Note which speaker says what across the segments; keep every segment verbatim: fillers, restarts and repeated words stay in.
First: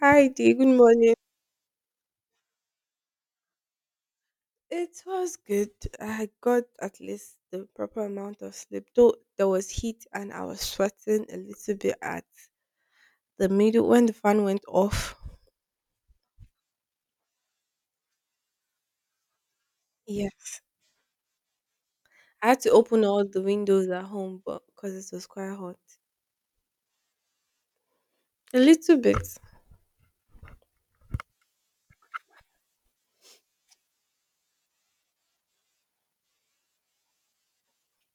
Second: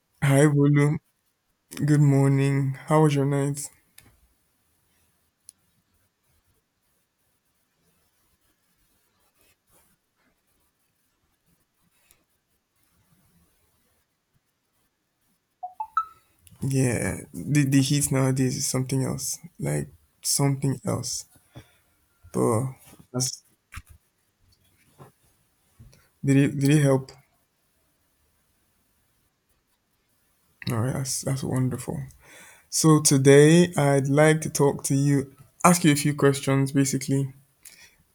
Speaker 1: Hi,
Speaker 2: Hi,
Speaker 1: Dee. Good
Speaker 2: Bolu,
Speaker 1: morning.
Speaker 2: good morning. How was your night?
Speaker 1: It was good. I got at least the proper amount of sleep, though there was heat and I was sweating a little bit at the middle when the fan went off.
Speaker 2: Yeah, the, the heat nowadays is something else. Like
Speaker 1: Yes.
Speaker 2: something else.
Speaker 1: I had to
Speaker 2: But
Speaker 1: open all the
Speaker 2: that's
Speaker 1: windows at home, but because it was quite hot.
Speaker 2: did it did it help?
Speaker 1: A little bit.
Speaker 2: Alright, that's that's wonderful. So today I'd like to talk to you, ask you a few questions basically,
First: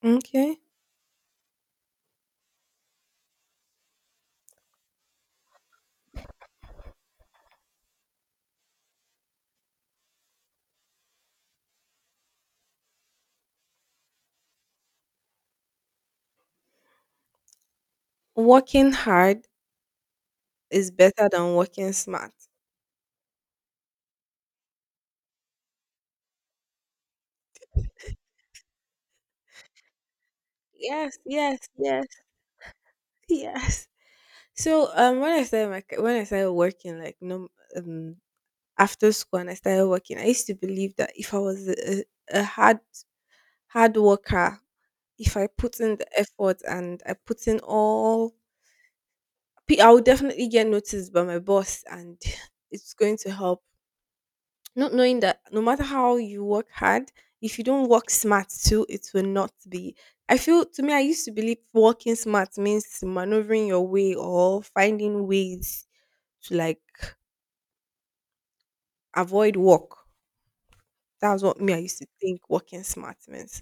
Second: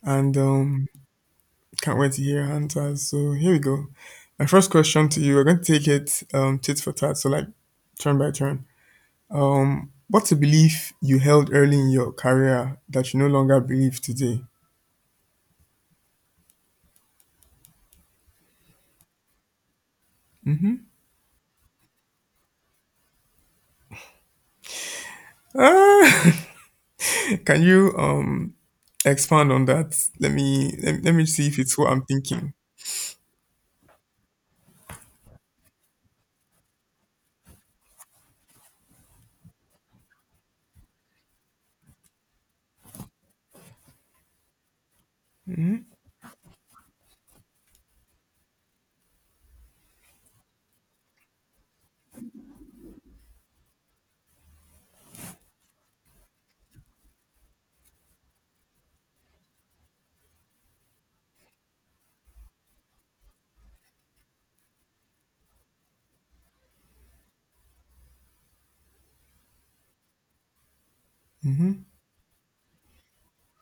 Speaker 2: and
Speaker 1: Okay.
Speaker 2: um can't wait to hear your answers. So here we go. My first question to you, we're going to take it um tit for tat, so like turn by turn. Um, what's a belief you held early in your career that you no longer believe today?
Speaker 1: Working hard is better than working smart.
Speaker 2: Ah, can you um expand on that? Let me let, me- let
Speaker 1: Yes,
Speaker 2: me see
Speaker 1: yes,
Speaker 2: if it's what I'm
Speaker 1: yes,
Speaker 2: thinking.
Speaker 1: yes. So um, when I started my ca- when I started working, like no um after school and I started working, I used to believe that if I was a, a hard hard worker, if I put in the effort and I put in all, pe- I would definitely get noticed by my boss, and it's going to help. Not knowing that no matter how you work hard, if you don't work smart too, it will not be. I feel to me, I used to believe working smart means maneuvering your way or finding ways to like avoid work. That was what me I used to think working smart means.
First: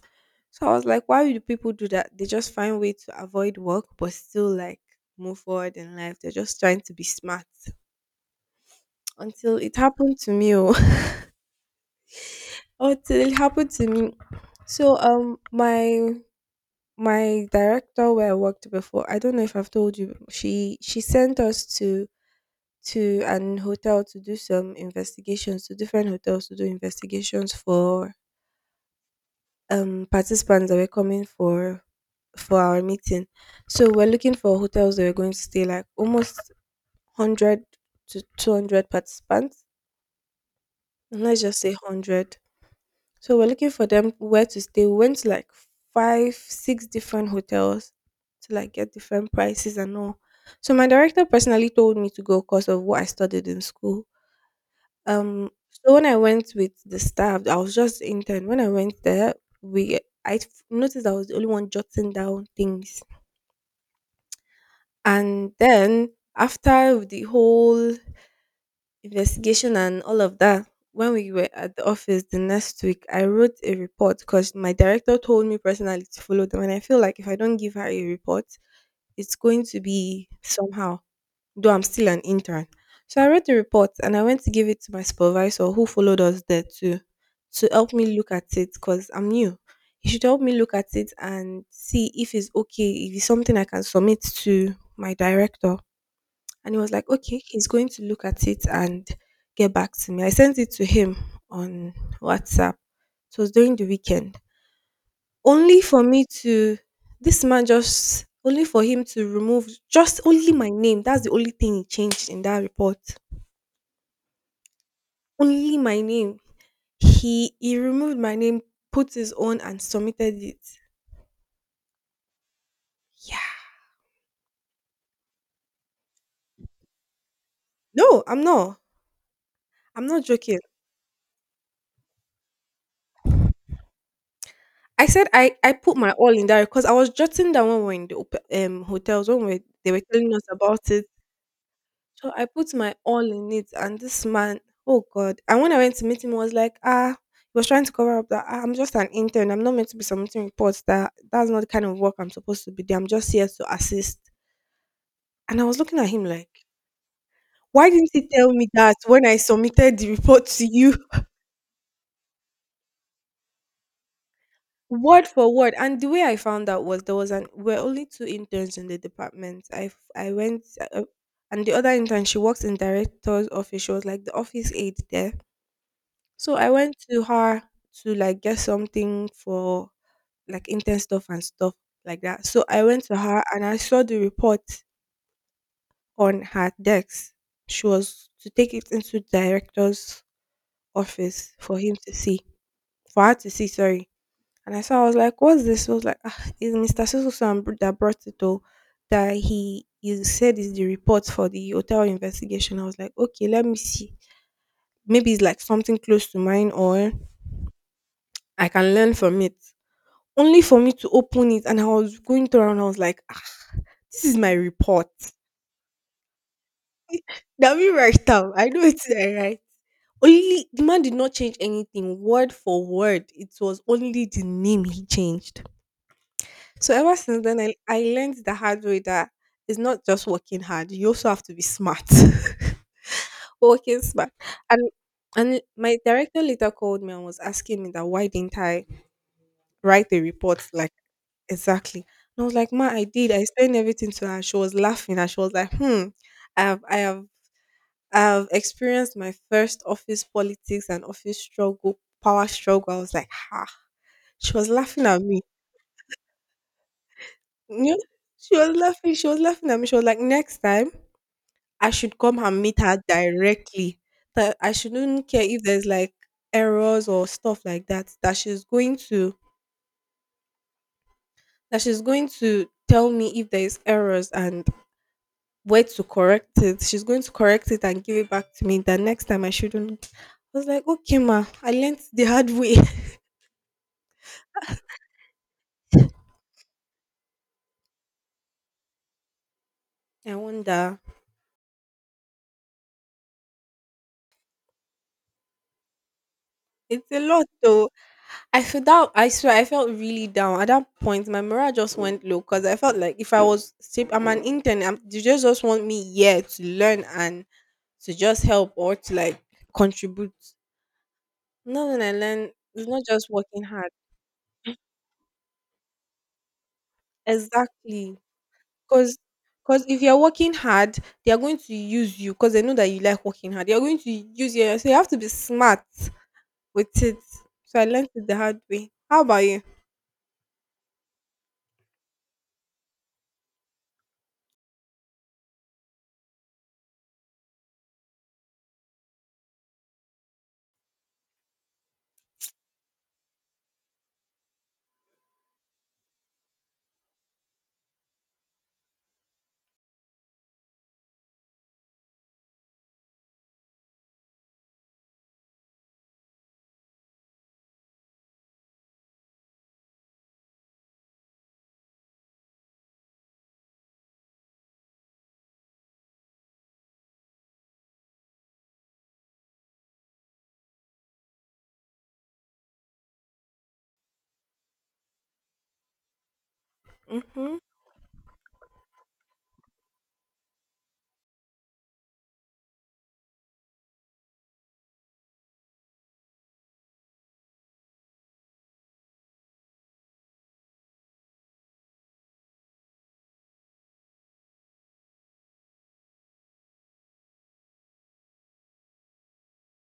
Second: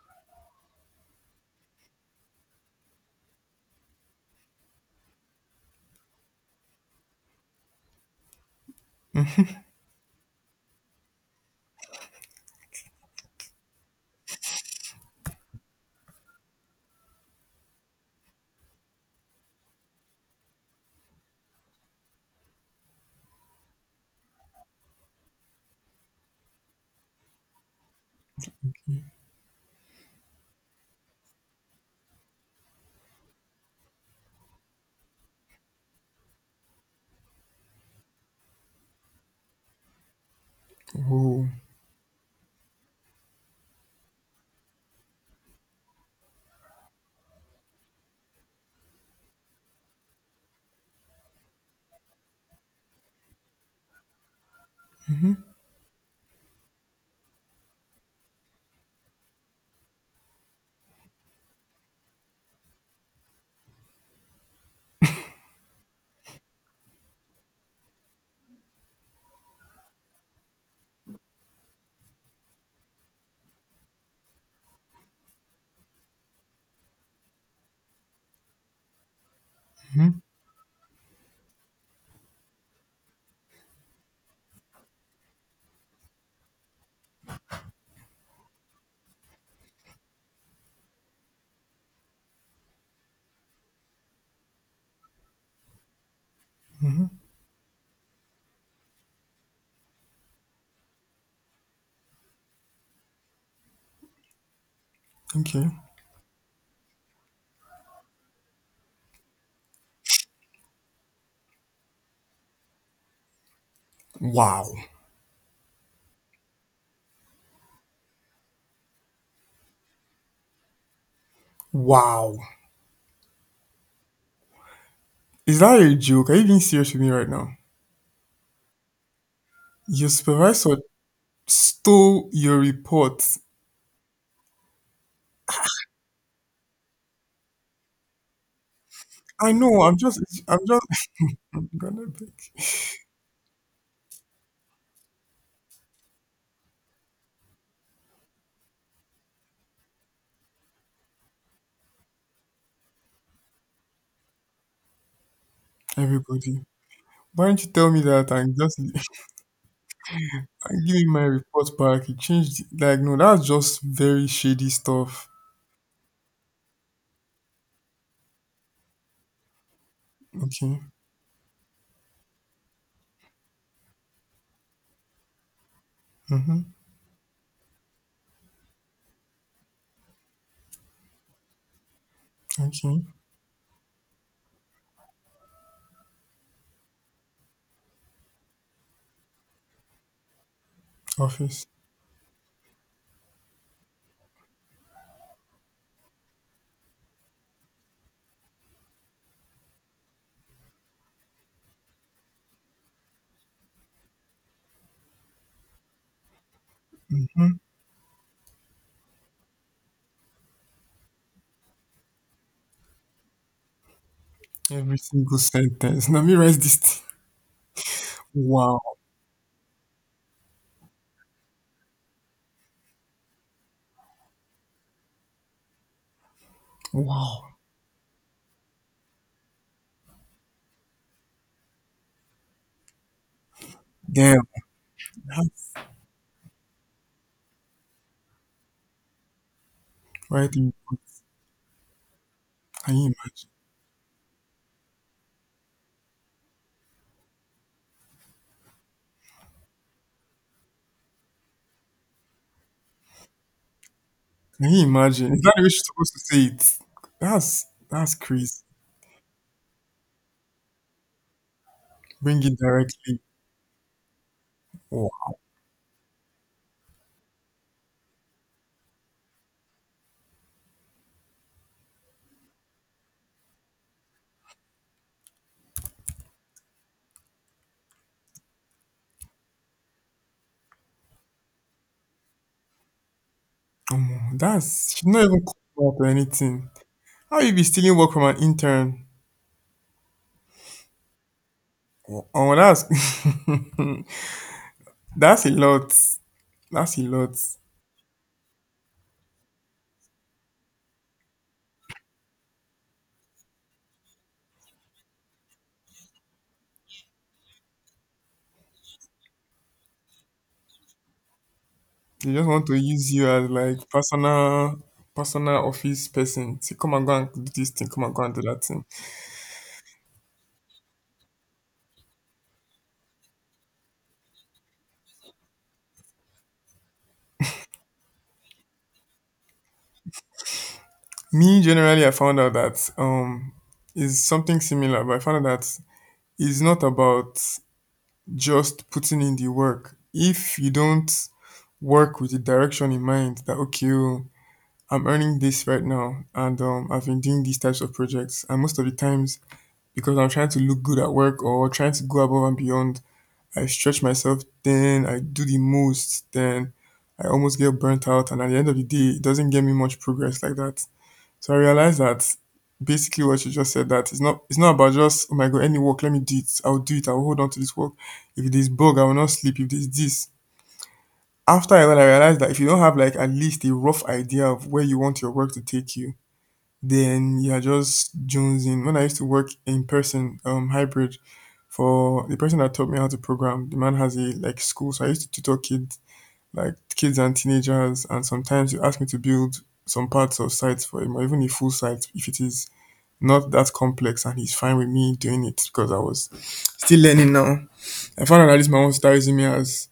Speaker 1: So I was like, why do people do that? They just find way to avoid work but still like move forward in life. They're just trying to be smart. Until it happened to me oh, until it happened to me. So um my my director where I worked before, I don't know if I've told you, she she sent us to to an hotel to do some investigations to different hotels to do investigations for um participants that were coming for for our meeting. So we're looking for hotels that we're going to stay like almost one hundred to two hundred participants. Let's
Speaker 2: Oh,
Speaker 1: just say one hundred. So we're looking for them where to stay. We went to like five, six different hotels to like get different prices and all. So my director personally told me to go because of what I studied in school. Um, so when I went with the staff, I was just intern. When I went there, we I f- noticed I was the only one jotting down things, and then after the whole investigation and all of that, when we were at the office the next week, I wrote a report because my director told me personally to follow them, and I feel like if I don't give her a report, it's going to be somehow, though I'm still an intern. So I read the report and I went to give it to my supervisor who followed us there too to help me look at it because I'm new. He should help me look at it and see if it's okay, if it's something I can submit to my director. And he was like, okay, he's going to look at it and get back to me. I sent it to him on WhatsApp. It was during the weekend,
Speaker 2: okay.
Speaker 1: only for me to— this man just only for him to remove— just only my name, that's the only thing he changed in that report.
Speaker 2: Wow,
Speaker 1: Only my name. He he removed my name, put his own and submitted it.
Speaker 2: wow.
Speaker 1: Yeah.
Speaker 2: Is that a joke? Are you being serious with me right now?
Speaker 1: No, I'm not. I'm
Speaker 2: Your
Speaker 1: not joking.
Speaker 2: supervisor stole your report.
Speaker 1: I said i i put my all in there because I was jotting down when we were in the op- um hotels when
Speaker 2: I
Speaker 1: we,
Speaker 2: know.
Speaker 1: they
Speaker 2: I'm
Speaker 1: were
Speaker 2: just.
Speaker 1: telling us
Speaker 2: I'm just.
Speaker 1: about it.
Speaker 2: I'm gonna
Speaker 1: So
Speaker 2: beg
Speaker 1: I put my all in it, and this man, oh God. And when I went to meet him, he was like, ah, he was trying to cover up that, "Ah, I'm just an intern. I'm not meant to be submitting reports. That that's not the kind of work I'm supposed to be doing. I'm just here to assist." And I was looking at him
Speaker 2: everybody.
Speaker 1: like,
Speaker 2: Why don't you
Speaker 1: why
Speaker 2: tell me
Speaker 1: didn't he
Speaker 2: that
Speaker 1: tell
Speaker 2: and
Speaker 1: me
Speaker 2: just?
Speaker 1: that when I submitted the report to
Speaker 2: I
Speaker 1: you?
Speaker 2: give him my report back. He changed it. Like, no, that's just very shady
Speaker 1: Word
Speaker 2: stuff.
Speaker 1: for word. And the way I found out was, there was an— we're only two interns in the department. I I went
Speaker 2: Okay.
Speaker 1: uh, and the other intern, she works in director's office. She was like the office aide there. So
Speaker 2: Mm-hmm.
Speaker 1: I went to her to like get something for like intern stuff and stuff like that. So I
Speaker 2: Okay.
Speaker 1: went to her and I saw the report on her desk. She was to take it into director's office
Speaker 2: Office.
Speaker 1: for him to see, for her to see. Sorry. And I saw. I was like, "What's this?" I was like, ah, "Is Mister So So that brought it though? That he he said is the report for the hotel investigation." I was like, "Okay, let me see. Maybe it's like something close to mine, or
Speaker 2: Mhm.
Speaker 1: I can learn from it." Only for me to open it and I was going through and I was like, ah, this is my
Speaker 2: Every
Speaker 1: report.
Speaker 2: single sentence. Let me write this thing.
Speaker 1: That me write down. I know
Speaker 2: Wow.
Speaker 1: it's I write. Only, the man did not change anything word for word. It was only the name he changed. So ever since
Speaker 2: Wow.
Speaker 1: then, I, I learned the hard way that it's not just working hard. You also have to be smart. Working smart.
Speaker 2: Damn.
Speaker 1: And and
Speaker 2: That's
Speaker 1: my director later called me and was asking me that why didn't I write a
Speaker 2: right.
Speaker 1: report,
Speaker 2: in-
Speaker 1: like, exactly. And I was like, ma,
Speaker 2: Can
Speaker 1: I
Speaker 2: you
Speaker 1: did. I
Speaker 2: imagine?
Speaker 1: explained everything to her. She was laughing and she was like, hmm, i have i have I have experienced my first office politics and office struggle, power struggle. I was like, ha, she was
Speaker 2: Can you
Speaker 1: laughing at
Speaker 2: imagine?
Speaker 1: me.
Speaker 2: Is that the way she's supposed to say it? That's
Speaker 1: Yeah,
Speaker 2: that's
Speaker 1: she
Speaker 2: crazy.
Speaker 1: was laughing she was laughing at me. She was like, next time I should come
Speaker 2: Bring it
Speaker 1: and meet her
Speaker 2: directly.
Speaker 1: directly, that I shouldn't
Speaker 2: Wow.
Speaker 1: care if there's like errors or stuff like that that she's going to— that she's going to tell me if there's errors and where to correct it. She's going to correct it and give it back to me. That next time I shouldn't. I was like, okay, ma, I learned the hard way.
Speaker 2: Omo, That's she's not even called out or anything. How you be stealing work from an intern?
Speaker 1: I wonder.
Speaker 2: Wow. Oh, that's that's a lot. That's a
Speaker 1: It's a
Speaker 2: lot.
Speaker 1: lot though. I feel that, I swear, I felt really down at that point. My morale just went low because I felt like, if I was cheap, I'm an intern. I'm— you just just want me here to learn and to just help or to like contribute. No, when I
Speaker 2: They just
Speaker 1: learn,
Speaker 2: want to
Speaker 1: it's not
Speaker 2: use
Speaker 1: just
Speaker 2: you as
Speaker 1: working
Speaker 2: like
Speaker 1: hard.
Speaker 2: personal personal office person. Say, come and go and do this thing, come and
Speaker 1: Exactly.
Speaker 2: go and do that thing.
Speaker 1: Because because if you're working hard, they are going to use you because they know that you like working hard. They are going to use you, so you have to be smart with it. So I learned it the hard way. How about you?
Speaker 2: Me generally, I found out that um is something similar, but I found out that it's not about just putting in the work. If you don't work with the direction in mind that okay, oh, I'm earning this right now, and um, I've been doing these types of projects, and most of the times because I'm trying to look good at work or trying to go above and beyond, I stretch myself, then I do the most, then I almost get burnt out. And at the end of the day, it doesn't get me much progress like that. So I realized that basically what you just said, that it's not it's not about just, oh my god, any work, let me do it, I'll do it, I'll hold on to this work, if there's bug I will not sleep, if there's this, after I, when I realized that if you don't have like at least a rough idea of where you want your work to take you, then
Speaker 1: Mm-hmm.
Speaker 2: you're just jonesing. When I used to work in person, um, hybrid, for the person that taught me how to program, the man has a like school, so I used to tutor kids, like kids and teenagers, and sometimes you ask me to build some parts of sites for him, or even a full site if it is not that complex, and he's fine with me doing it because I was still learning now. I found out that this man wants to start using me as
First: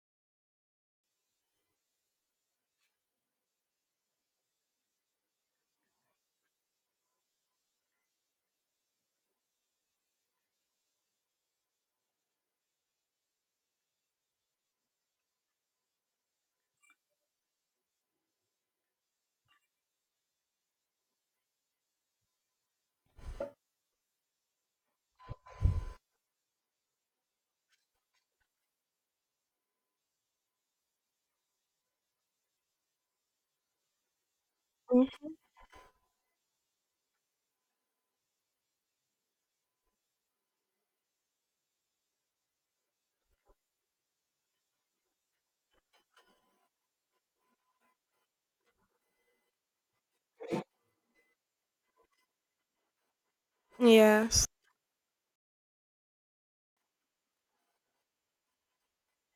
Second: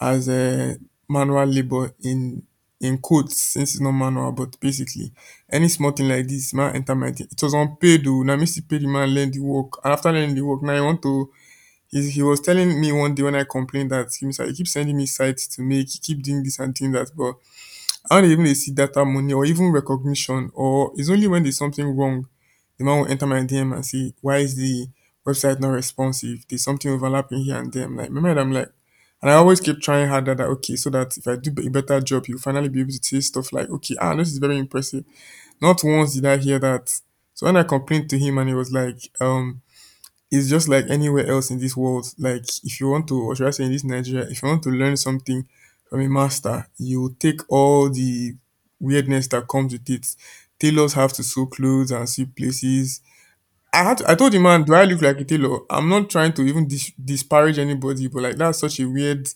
Speaker 2: as um manual labor, in in quotes, since it's not manual, but basically any small thing, like this man enter my day it was unpaid. Oh, now me still pay the man, learn the work, and after learning the work now he want to, he he was telling me one day when I complained that him sha he keep sending me sites to make, he keep doing this and doing that, but how dey even they see data money or even recognition. Or it's only when there's something wrong the man will enter my D M and say, why is the website not responsive? There's something overlapping here and there. I'm like, remember, I'm like, and I always keep trying harder, that okay, so that if I do a better job, you'll finally be able to say stuff like, okay, ah, this is very impressive. Not once did I hear that. So when I complained to him and he was like, um, it's just like anywhere else in this world. Like if you want to, or should I say in this Nigeria, if you want to learn something from a master, you take all the weirdness that comes with it. Tailors have to sew clothes and sew places. I had to, I told the
Speaker 1: Yes.
Speaker 2: man, do I look like a tailor? I'm not trying to even dis- disparage anybody, but like that's such a weird,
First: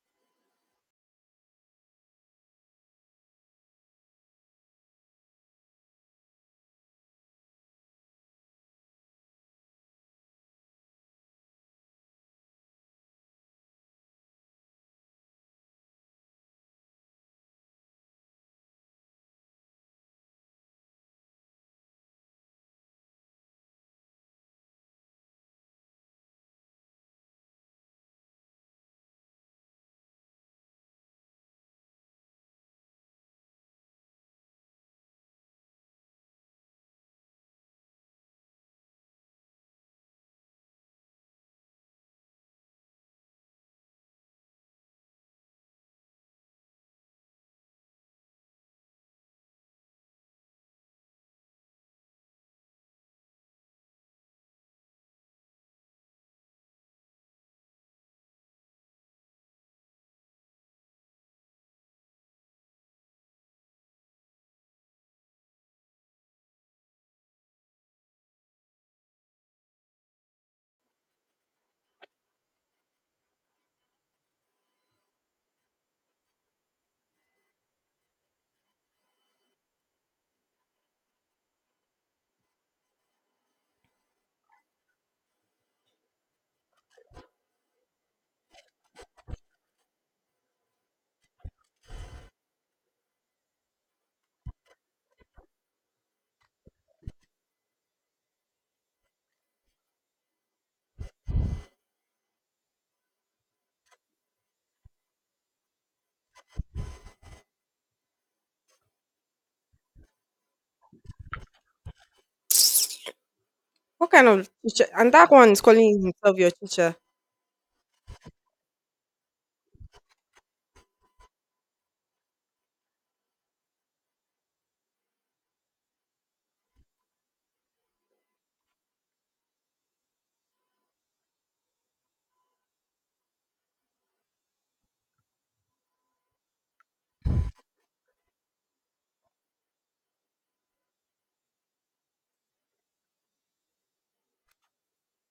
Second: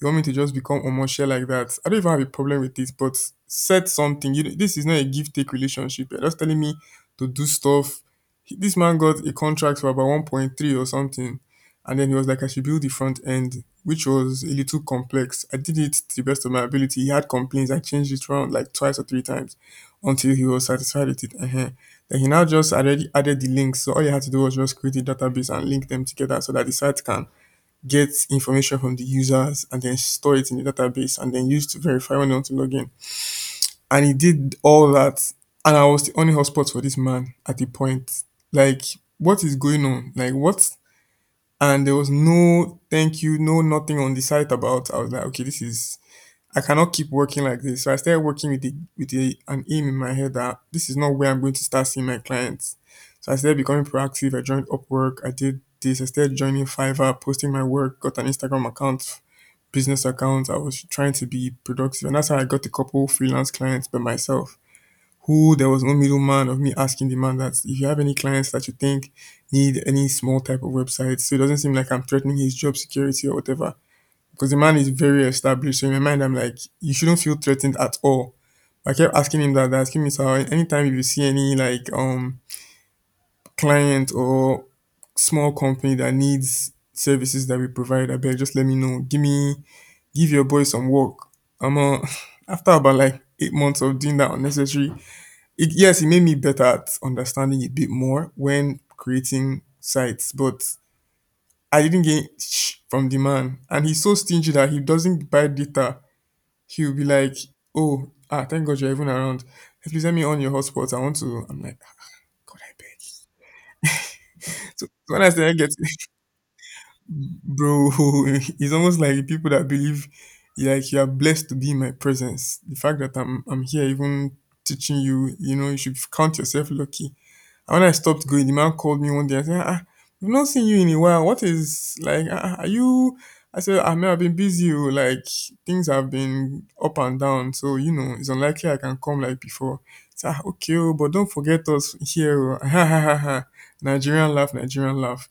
Speaker 2: you want me to just become omoshe like that? I don't even have a problem with this, but said something. You, this is not a give take relationship. You're just telling me to do stuff. He- This man got a contract for about one point three or something, and then he was like, I should build the front end, which was a little complex. I did it to the best of my ability. He had complaints. I changed it around like twice or three times until he was satisfied with it. uh Then he now just already added the links. So all you had to do was just create a database and link them together so that the site can get information from the users and then store it in the database and then use to verify when they want to log in. And he did all that. And I was the only hotspot for this man at the point. Like, what is going on? Like, what? And there was no thank you, no nothing on the site about. I was like, okay, this is I cannot keep working like this. So I started working with the with a, an aim in my head that this is not where I'm going to start seeing my clients. So I started becoming proactive. I joined Upwork. I did this. I started joining Fiverr, posting my work, got an Instagram account, business account. I was trying to be productive, and that's how I got a couple freelance clients by myself. Who there was no middleman of me asking the man that if you have any clients that you think need any small type of website, so it doesn't seem like I'm threatening his job security or whatever, because the man is very established. So in my mind, I'm like, you shouldn't feel threatened at all. I kept asking him that, asking me, sir, anytime if you see any like um client or small company that needs services that we provide, I better, just let me know. Give me, give your boy some work. I'm uh, After about like eight months of doing that unnecessary. It, yes, it made me better at understanding it a bit more when creating sites, but I didn't gain sh- from the man, and he's so stingy that he doesn't buy data, he'll be like, "Oh, ah, thank God you're even around. Hey, please let me on your hotspot. I want to." I'm like, "Ah, God, I beg."
Speaker 1: What kind of teacher?
Speaker 2: So
Speaker 1: And
Speaker 2: so when I
Speaker 1: that
Speaker 2: say
Speaker 1: one
Speaker 2: I
Speaker 1: is
Speaker 2: get,
Speaker 1: calling himself your teacher.
Speaker 2: bro, it's almost like people that believe, like you are blessed to be in my presence. The fact that I'm I'm here, even teaching you, you know, you should count yourself lucky. And when I stopped going, the man called me one day and said, ah, ah, we've not seen you in a while. What is, like, ah, ah, are you? I said, I mean, I've been busy. Oh, like, things have been up and down. So, you know, it's unlikely I can come like before. He said, ah, okay, oh, but don't forget us here. Oh." Ha, ha, ha, ha. Nigerian laugh, Nigerian laugh.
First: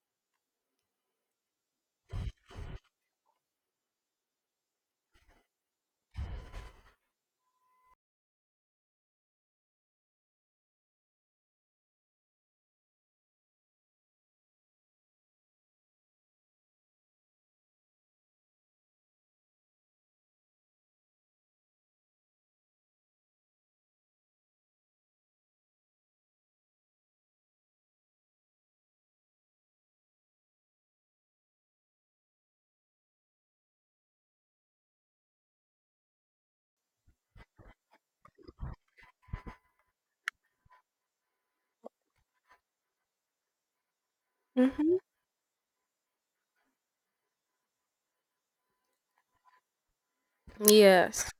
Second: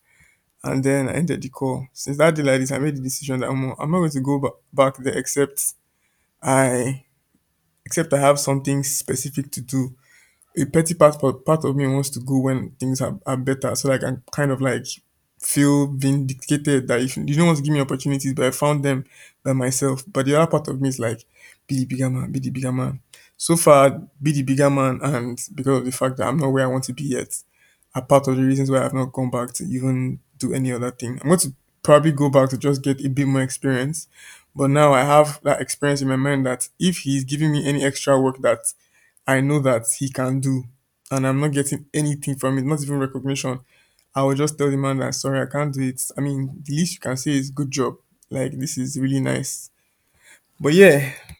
Speaker 2: And then I ended the call. Since that day, like this, I made the decision that I'm, I'm not going to go ba- back there, except I, except I have something specific to do. A petty part part of me wants to go when things are, are better, so like I can kind of like feel vindicated, that if you don't want to give me opportunities, but I found them by myself. But the other part of me is like, be the bigger man, be the bigger man. So far, be the bigger man, and because of the fact that I'm not where I want to be yet, are part of the reasons why I've not gone back to even do any other thing. I'm going to probably go back to just get a bit more experience. But now I have that experience in my mind that if he's giving me any extra work that I know that he can do, and I'm not getting anything from it, not even recognition, I will just tell the
Speaker 1: Mm-hmm.
Speaker 2: man that sorry, I can't do it. I mean, the least you can say is good job. Like, this is really nice. But yeah,
Speaker 1: Yes.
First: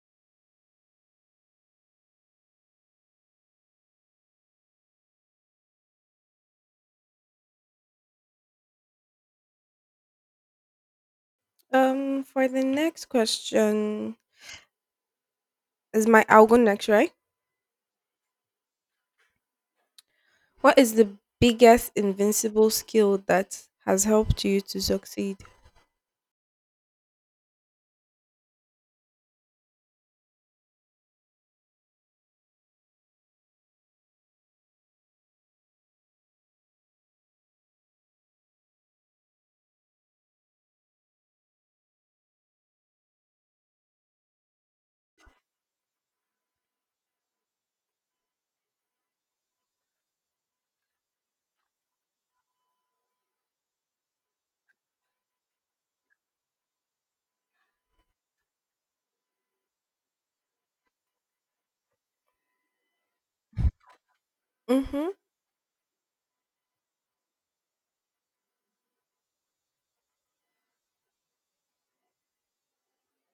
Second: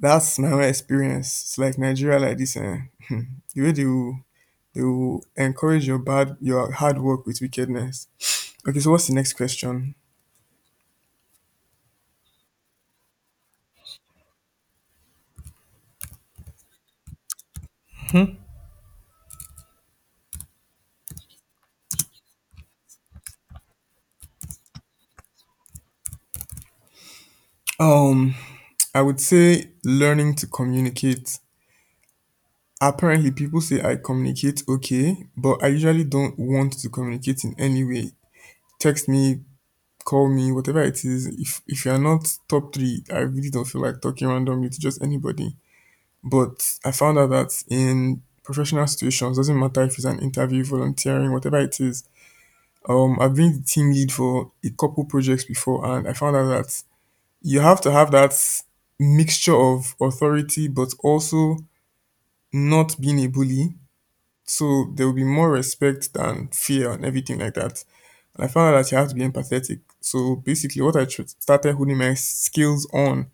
Speaker 2: that's my own experience. It's like Nigeria like this, eh? the way they will, they will encourage your bad your hard work with wickedness. Okay, so what's the next question?
Speaker 1: Um, for the next question, is my— I'll go next, right? What is the biggest invincible skill that has helped you to succeed?
Speaker 2: Um, I would say learning to communicate. Apparently, people say I communicate okay, but I usually don't want to communicate in any way. Text me, call me, whatever it is. If if you are not top three, I really don't feel like talking randomly to just anybody. But I found out that in professional situations, doesn't matter if it's an interview, volunteering, whatever it is. Um, I've been the team lead for a couple projects before, and I found out that you have to have that mixture of authority, but also not being a bully. So there
Speaker 1: Mm-hmm.
Speaker 2: will be more respect than fear and everything like that. And I found out that you have to be empathetic. So basically, what I tr- started honing my skills on,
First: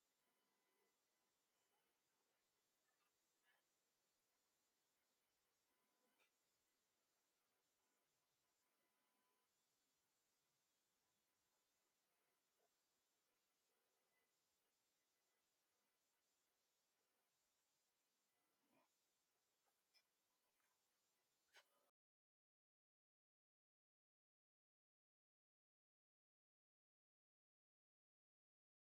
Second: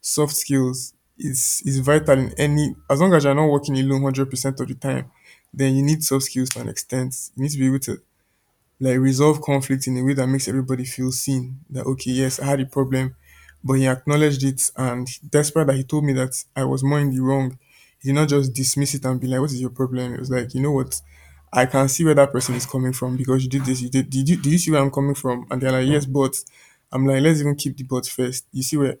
Speaker 2: soft skills, is is vital in any. As long as you're not working alone hundred percent of the time, then you need soft skills to an extent. You need to be able to like resolve conflict in a way that makes everybody feel seen, that okay, yes, I had a problem, but he acknowledged it, and despite that, he told me that I was more in the wrong. He did not just dismiss it and be like, what is your problem? It was like, you know what, I can see where that person is coming from because you did this, you did did you — do you see where I'm coming from? And they're like, yes, but I'm like, let's even keep the but first. You see where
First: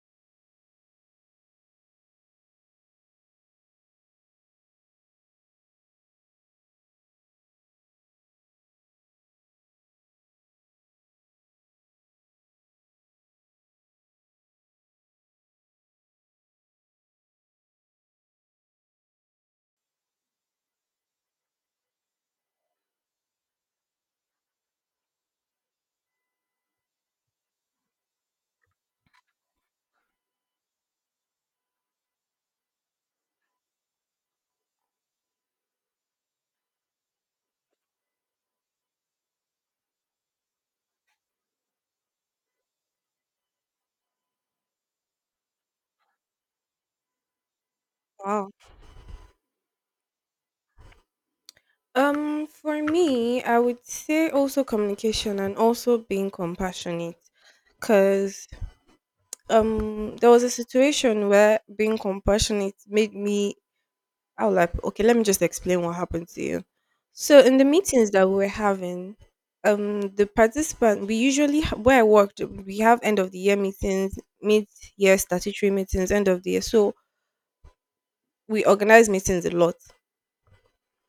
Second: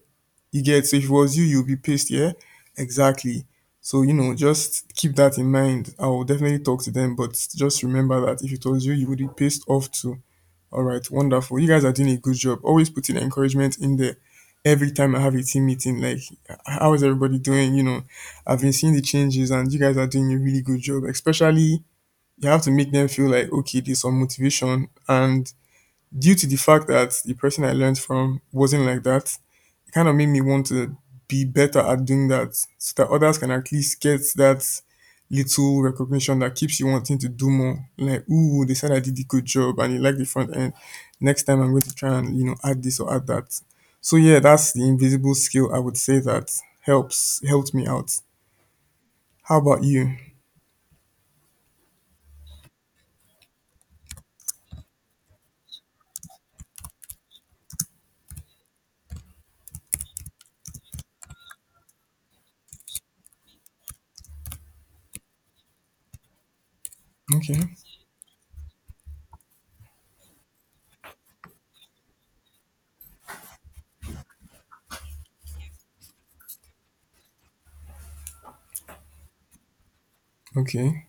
Speaker 2: you get? So if it was you, you'll be pissed, yeah? Exactly. So, you know, just keep that in mind. I will definitely talk to them, but just remember that if it was you, you would be pissed off too. All right, wonderful. You guys are doing a good job. Always putting encouragement in there. Every time I have a team meeting, like, how is everybody doing? You know, I've been seeing the changes, and you guys are doing a really good job. Especially, you have to make them feel like, okay, there's some motivation. And due to the fact that the person I learned from wasn't like that, kind of made me want to be better at doing that so that others can at least get that little recognition that keeps you wanting to do more. Like, ooh, they said I did a good job and you like the front end. Next time I'm going to try and, you know, add this or add that. So yeah, that's the invisible skill I would say that helps helped me out.
Speaker 1: Wow.
Speaker 2: How about you?
Speaker 1: Um, for me, I would say also communication and also being compassionate. Cause um, there was a situation where being compassionate made me— I was like, okay, let me just explain what happened to you. So in
Speaker 2: Okay.
Speaker 1: the meetings that we were having, um, the participant we usually ha- where I worked, we have end of the year meetings, mid year statutory meetings, end of the year. So we organize meetings a lot.
Speaker 2: Okay.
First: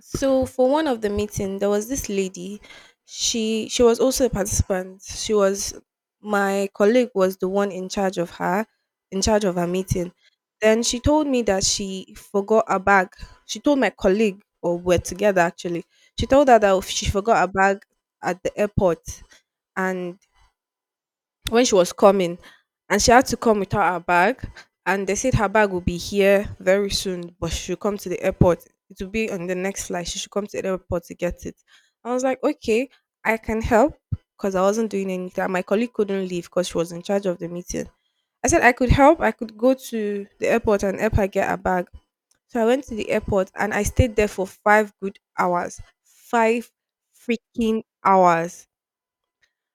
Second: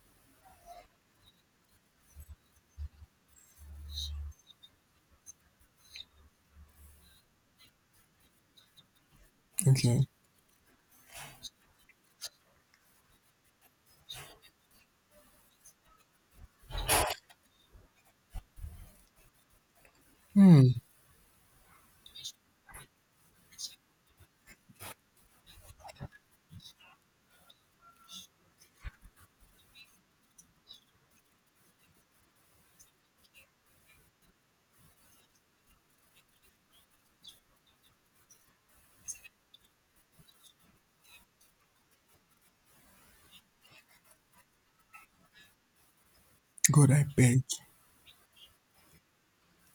Speaker 1: So for one of the meeting, there was this lady. She she was also a participant. She was— my colleague was the one in charge of her, in charge of her
Speaker 2: Okay.
Speaker 1: meeting. Then she told me that she forgot a bag. She told my colleague, or we're together actually. She told her that she forgot a bag at the airport, and
Speaker 2: Hmm.
Speaker 1: when she was coming and she had to come without her bag, and they said her bag will be here very soon but she should come to the airport. It will be on the next flight. She should come to the airport to get it. I was like, okay, I can help, because I wasn't doing anything and my colleague couldn't leave because she was in charge of the meeting. I said I could help. I could go to the airport and help her get her bag. So I went to the airport and I stayed there for five good hours. five
Speaker 2: God, I beg.
Speaker 1: freaking hours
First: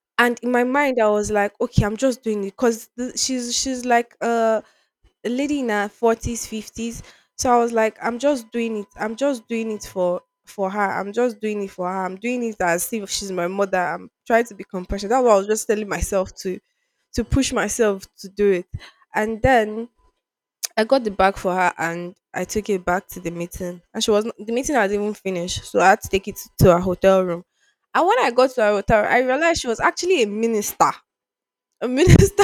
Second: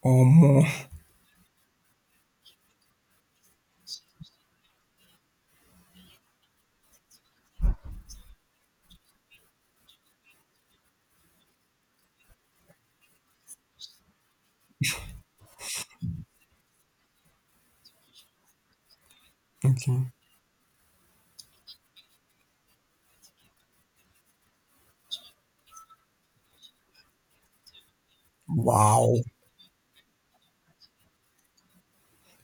Speaker 2: Or
Speaker 1: And in my
Speaker 2: more.
Speaker 1: mind I was like, okay, I'm just doing it because she's she's like uh, a lady in her forties, fifties. So I was like, I'm just doing it. I'm just doing it for for her. I'm just doing it for her. I'm doing it as if she's my mother. I'm trying to be compassionate. That's what I was just telling myself, to to push myself to do it. And then
Speaker 2: Okay.
Speaker 1: I got the bag for her and I took it back to the meeting, and she was not- the meeting hadn't even finished, so I had to take it to her hotel room. And when I got to her hotel, I
Speaker 2: Wow.
Speaker 1: realized she was actually a minister. A minister.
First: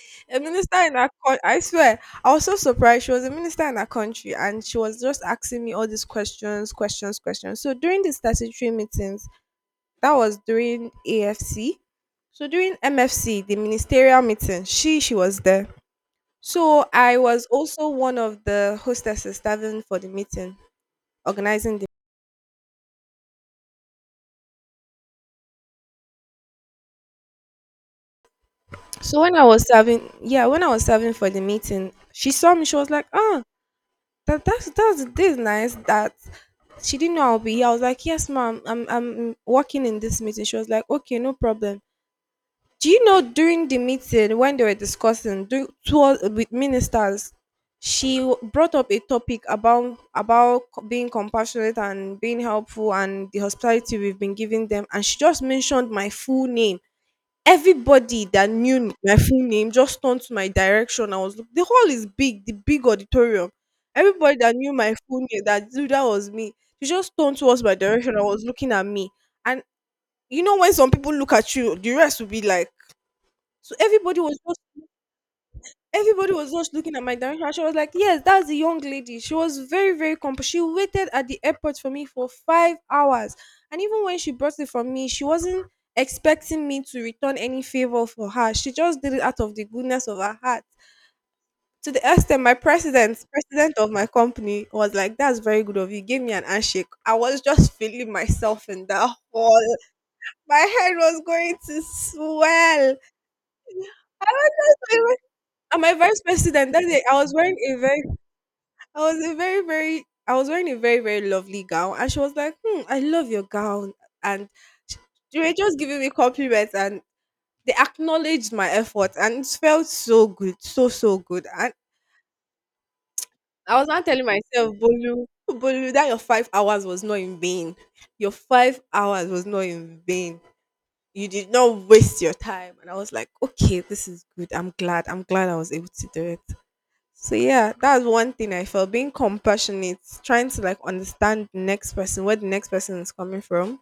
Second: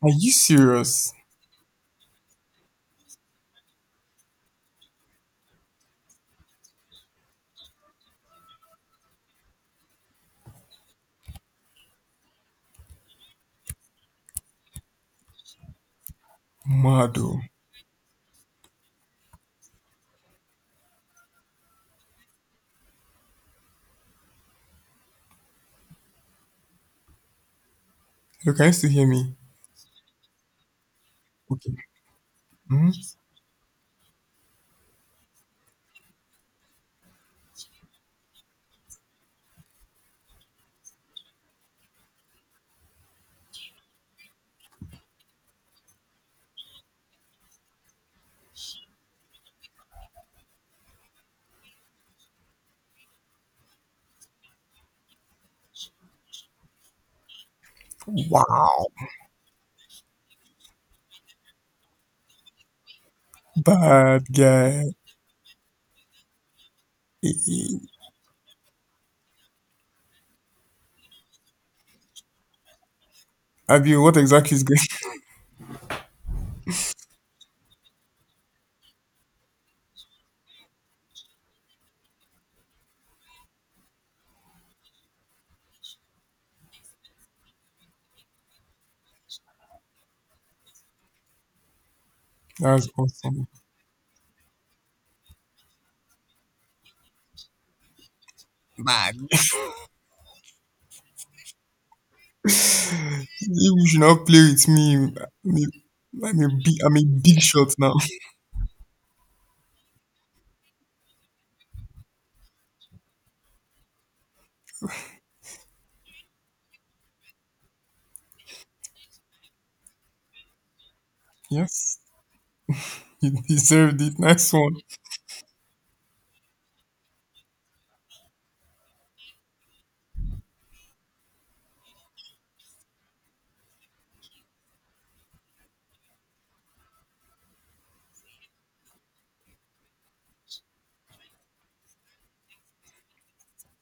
Speaker 2: Are you
Speaker 1: A minister in our
Speaker 2: serious?
Speaker 1: country. I swear, I was so surprised. She was a minister in our country, and she was just asking me all these questions, questions, questions. So during the statutory meetings, that was during A F C. So during M F C, the ministerial meeting, she she was there. So I
Speaker 2: Mado.
Speaker 1: was also one of the hostesses serving for the meeting, organizing the...
Speaker 2: Look, can you still hear
Speaker 1: So when
Speaker 2: me?
Speaker 1: I was serving, yeah, when I was serving for the
Speaker 2: Okay.
Speaker 1: meeting, she saw me. She was
Speaker 2: Mhm.
Speaker 1: like, "Ah, that that's that's this is nice." That she didn't know I'll be here. I was like, "Yes, ma'am, I'm I'm working in this meeting." She was like, "Okay, no problem." Do you know, during the meeting when they were discussing do, tour, with ministers, she w- brought up a topic about about c- being compassionate and being helpful and the hospitality we've been giving them, and she just mentioned my full name. Everybody that
Speaker 2: Wow,
Speaker 1: knew my full name just turned to my direction. I was look, the hall is big, the big auditorium.
Speaker 2: bad
Speaker 1: Everybody that knew
Speaker 2: guy.
Speaker 1: my full name, that knew that was me, they just turned towards my direction. I was looking at me. And you know when some people look at you, the rest will be like... So
Speaker 2: Abi, what
Speaker 1: everybody was
Speaker 2: exactly
Speaker 1: just...
Speaker 2: is going?
Speaker 1: everybody was just looking at my direction. And she was like, "Yes, that's the young lady. She was very, very comp-. She waited at the airport for me for five hours. And even when she bought it from me, she wasn't expecting me to return any favor for her. She just did it out of the goodness of her heart." To the extent my
Speaker 2: That's
Speaker 1: president,
Speaker 2: awesome.
Speaker 1: president of my company, was like, "That's very good of you." Gave me an handshake. I was just feeling myself in that
Speaker 2: Bad.
Speaker 1: hall. My head was going to swell.
Speaker 2: You should not
Speaker 1: I
Speaker 2: play
Speaker 1: was
Speaker 2: with
Speaker 1: just
Speaker 2: me.
Speaker 1: feeling-
Speaker 2: I'm
Speaker 1: and my vice
Speaker 2: a, I'm a
Speaker 1: president
Speaker 2: big,
Speaker 1: that
Speaker 2: I'm
Speaker 1: day,
Speaker 2: a
Speaker 1: I was
Speaker 2: big
Speaker 1: wearing
Speaker 2: shot
Speaker 1: a
Speaker 2: now.
Speaker 1: very... I was a very, very, I was wearing a very, very lovely gown, and she was like, "Hmm, I love your gown," and sh-, they were just giving me compliments, and they acknowledged my effort, and it felt so good, so so good. And
Speaker 2: Yes, you
Speaker 1: I was
Speaker 2: deserved
Speaker 1: not
Speaker 2: it.
Speaker 1: telling
Speaker 2: Nice
Speaker 1: myself,
Speaker 2: one.
Speaker 1: "Bolu, Bolu, that your five hours was not in vain. Your five hours was not in vain. You did not waste your time." And I was like, okay, this is good. I'm glad. I'm glad I was able to do it. So yeah, that's one thing I felt, being compassionate, trying to like understand the next person, where the next person is coming from.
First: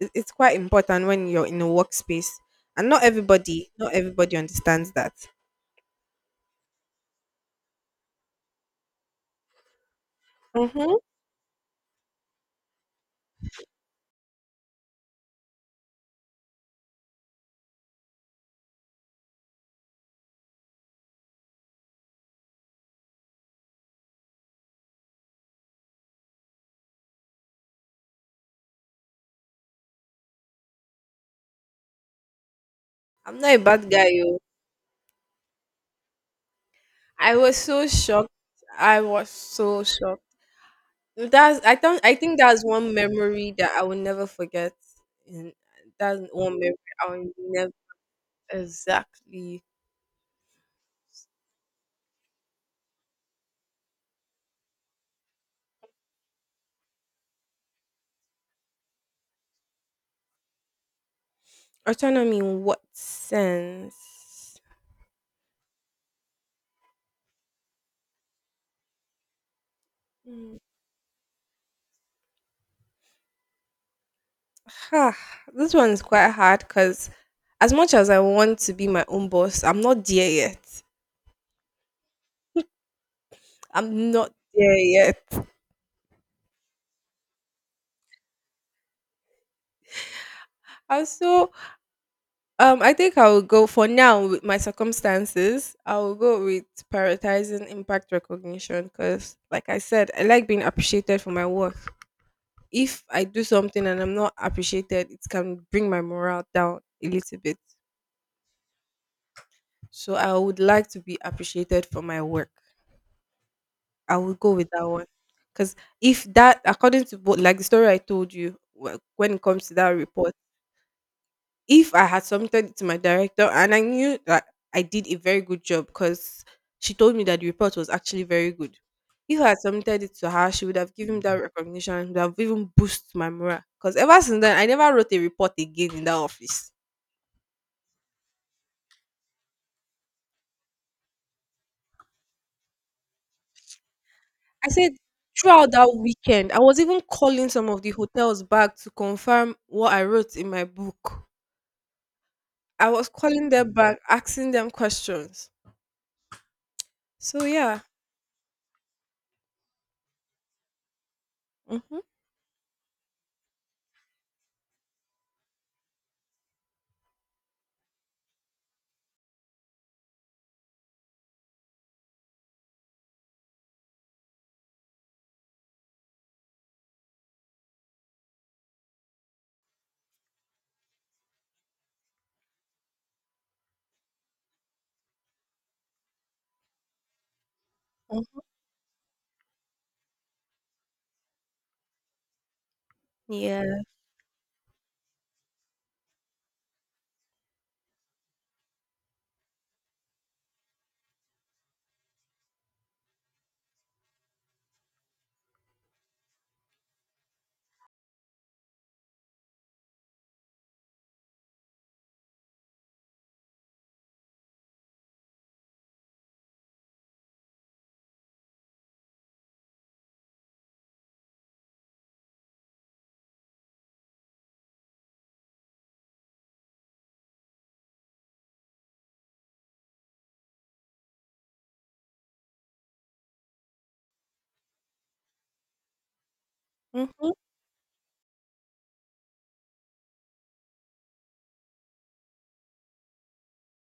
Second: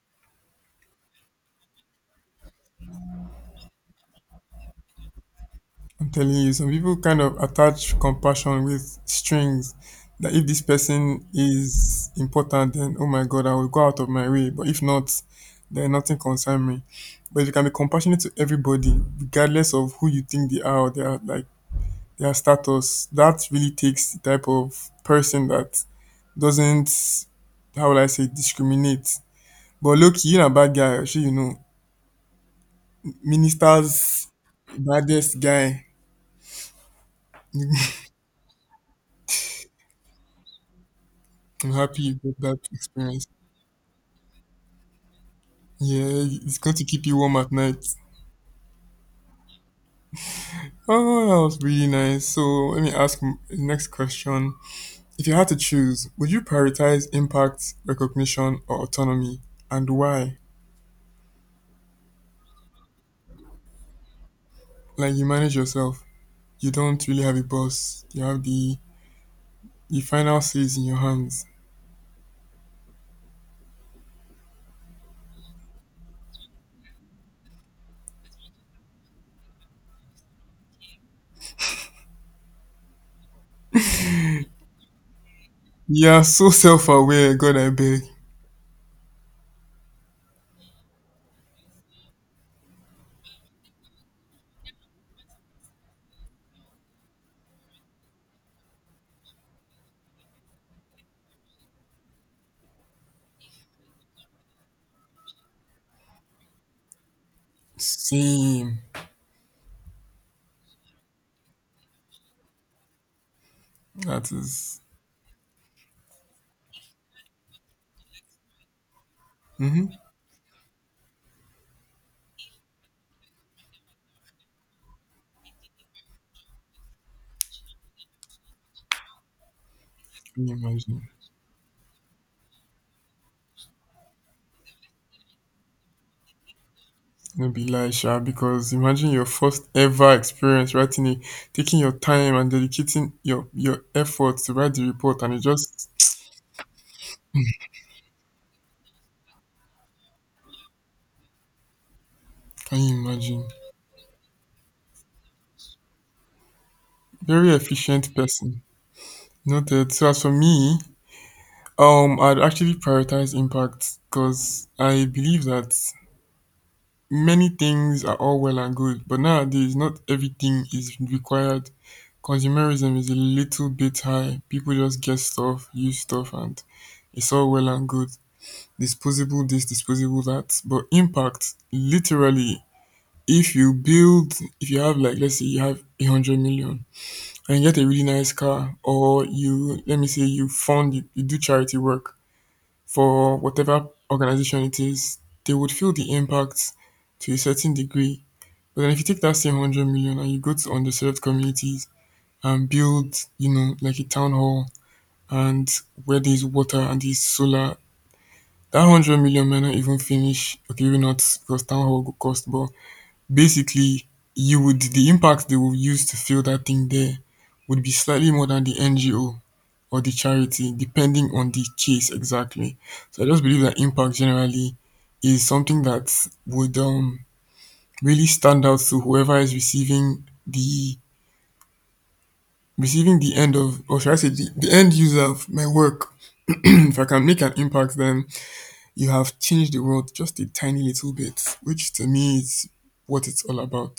Speaker 1: it- It's quite important when you're in a workspace, and not everybody, not everybody understands that.
Speaker 2: I'm telling you, some people kind of attach compassion with strings that if this
Speaker 1: Mm-hmm.
Speaker 2: person is important, then oh my God, I will go out of my way. But if not, then nothing concerns me. But if you can be compassionate to everybody, regardless of who you think they are or their like their status, that really takes the type of person that doesn't — how will I say — discriminate. But look, you're a bad guy, actually, you know.
Speaker 1: I'm not a bad guy,
Speaker 2: Minister's
Speaker 1: yo.
Speaker 2: baddest guy.
Speaker 1: I was so shocked. I was so shocked. That's
Speaker 2: I'm
Speaker 1: I don't
Speaker 2: happy
Speaker 1: I
Speaker 2: you
Speaker 1: think
Speaker 2: got that
Speaker 1: that's one
Speaker 2: experience.
Speaker 1: memory that I will never forget. And that's
Speaker 2: Yeah,
Speaker 1: one
Speaker 2: it's
Speaker 1: memory
Speaker 2: going to keep
Speaker 1: I
Speaker 2: you
Speaker 1: will
Speaker 2: warm at
Speaker 1: never...
Speaker 2: night.
Speaker 1: exactly.
Speaker 2: Oh, that was really nice. So let me ask m- the next question. If you had to choose, would you prioritize impact, recognition, or autonomy, and why?
Speaker 1: Autonomy in what sense?
Speaker 2: Like you manage yourself. You don't really have a boss. You have the the final say is in your hands.
Speaker 1: Ha, this one's quite hard because as much as I want to be my own boss, I'm not there yet. I'm not there yet.
Speaker 2: You are so self-aware. God, I beg.
Speaker 1: And so um I think I will go, for now with my circumstances, I will go with prioritizing impact recognition, because like I said, I like being appreciated for my work. If I do something and I'm not appreciated, it can bring my morale down a little bit.
Speaker 2: Same.
Speaker 1: So I would like to be appreciated for my work. I
Speaker 2: That
Speaker 1: will go with
Speaker 2: is.
Speaker 1: that one. Because if that, according to what, like the story I told you, wh- when it comes to
Speaker 2: Mm-hmm.
Speaker 1: that report, if I had submitted it to my director and I knew that I did a very good job because she told me that the report was actually very good. If I had submitted it to
Speaker 2: Can
Speaker 1: her,
Speaker 2: you
Speaker 1: she would have
Speaker 2: imagine?
Speaker 1: given me that recognition and would have even boosted my morale. Because ever since then, I never wrote a report again in that office.
Speaker 2: No be lie sha, because imagine your first ever experience writing a, taking your time and dedicating your your effort to
Speaker 1: I
Speaker 2: write the
Speaker 1: said
Speaker 2: report, and it
Speaker 1: throughout
Speaker 2: just —
Speaker 1: that weekend, I was even calling some of the hotels back to confirm what I wrote in my book.
Speaker 2: can
Speaker 1: I
Speaker 2: you
Speaker 1: was
Speaker 2: imagine?
Speaker 1: calling them back, asking them questions. So
Speaker 2: Very
Speaker 1: yeah.
Speaker 2: efficient person. Noted. So as for me,
Speaker 1: Mhm.
Speaker 2: um, I'd actually prioritize impact because I believe that many things are all well and good, but nowadays not everything is required. Consumerism is a little bit high. People just get stuff, use stuff, and it's all well and good. Disposable this, disposable that, but impact literally, if you build, if you have like, let's say you have a hundred million and you get a really nice
Speaker 1: Mhm.
Speaker 2: car, or you let me say you fund you, you do charity work for
Speaker 1: Yeah.
Speaker 2: whatever organization it is, they would feel the impact to a certain degree. But then if you take that same hundred million and you go to underserved communities and build, you know, like a town hall, and where there's water and there's solar, that one hundred million may not even finish. Okay, maybe not, because town hall go cost, but basically you would — the impact they will use to fill that thing there would be slightly more than the NGO or the charity, depending on the case. Exactly. So I just believe that impact generally is something that would um really stand out to whoever is receiving the receiving the end of, or should I say the, the end user of my work. If I can
Speaker 1: Mhm.
Speaker 2: make an impact, then you have changed the world just a tiny little bit, which to me is what it's all about.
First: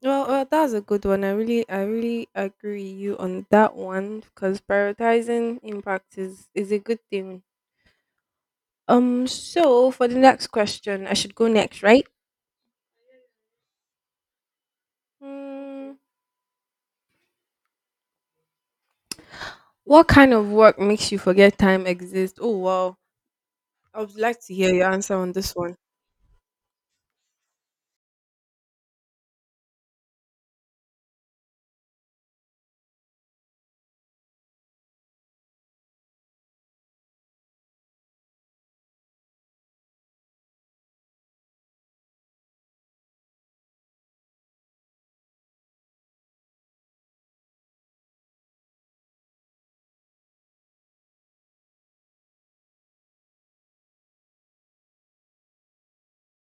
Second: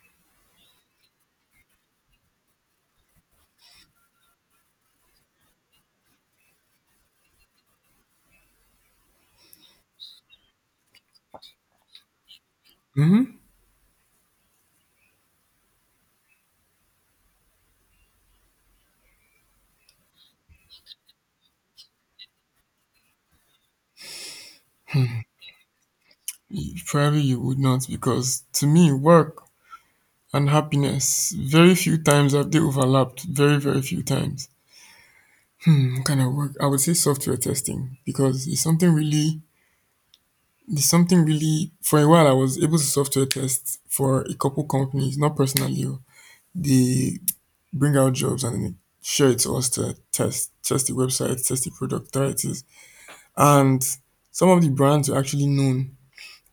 Speaker 1: Well, well, that's a good one. I really, I really agree with you on that one because prioritizing impact is is a good thing. Um. So for the next question, I should go next, right?
Speaker 2: Mhm.
Speaker 1: Hmm. What kind of work makes you forget time exists? Oh wow! I would like to hear your answer on this one.
Speaker 2: Probably you would not, because to me, work and happiness, very few times have they overlapped. Very, very few times. Hmm, what kind of work? I would say software testing because it's something really, it's something really. For a while, I was able to software test for a couple companies, not personally. Oh. They bring out jobs and share it to us to test, test the website, test the product, try it. And some of the brands are actually known.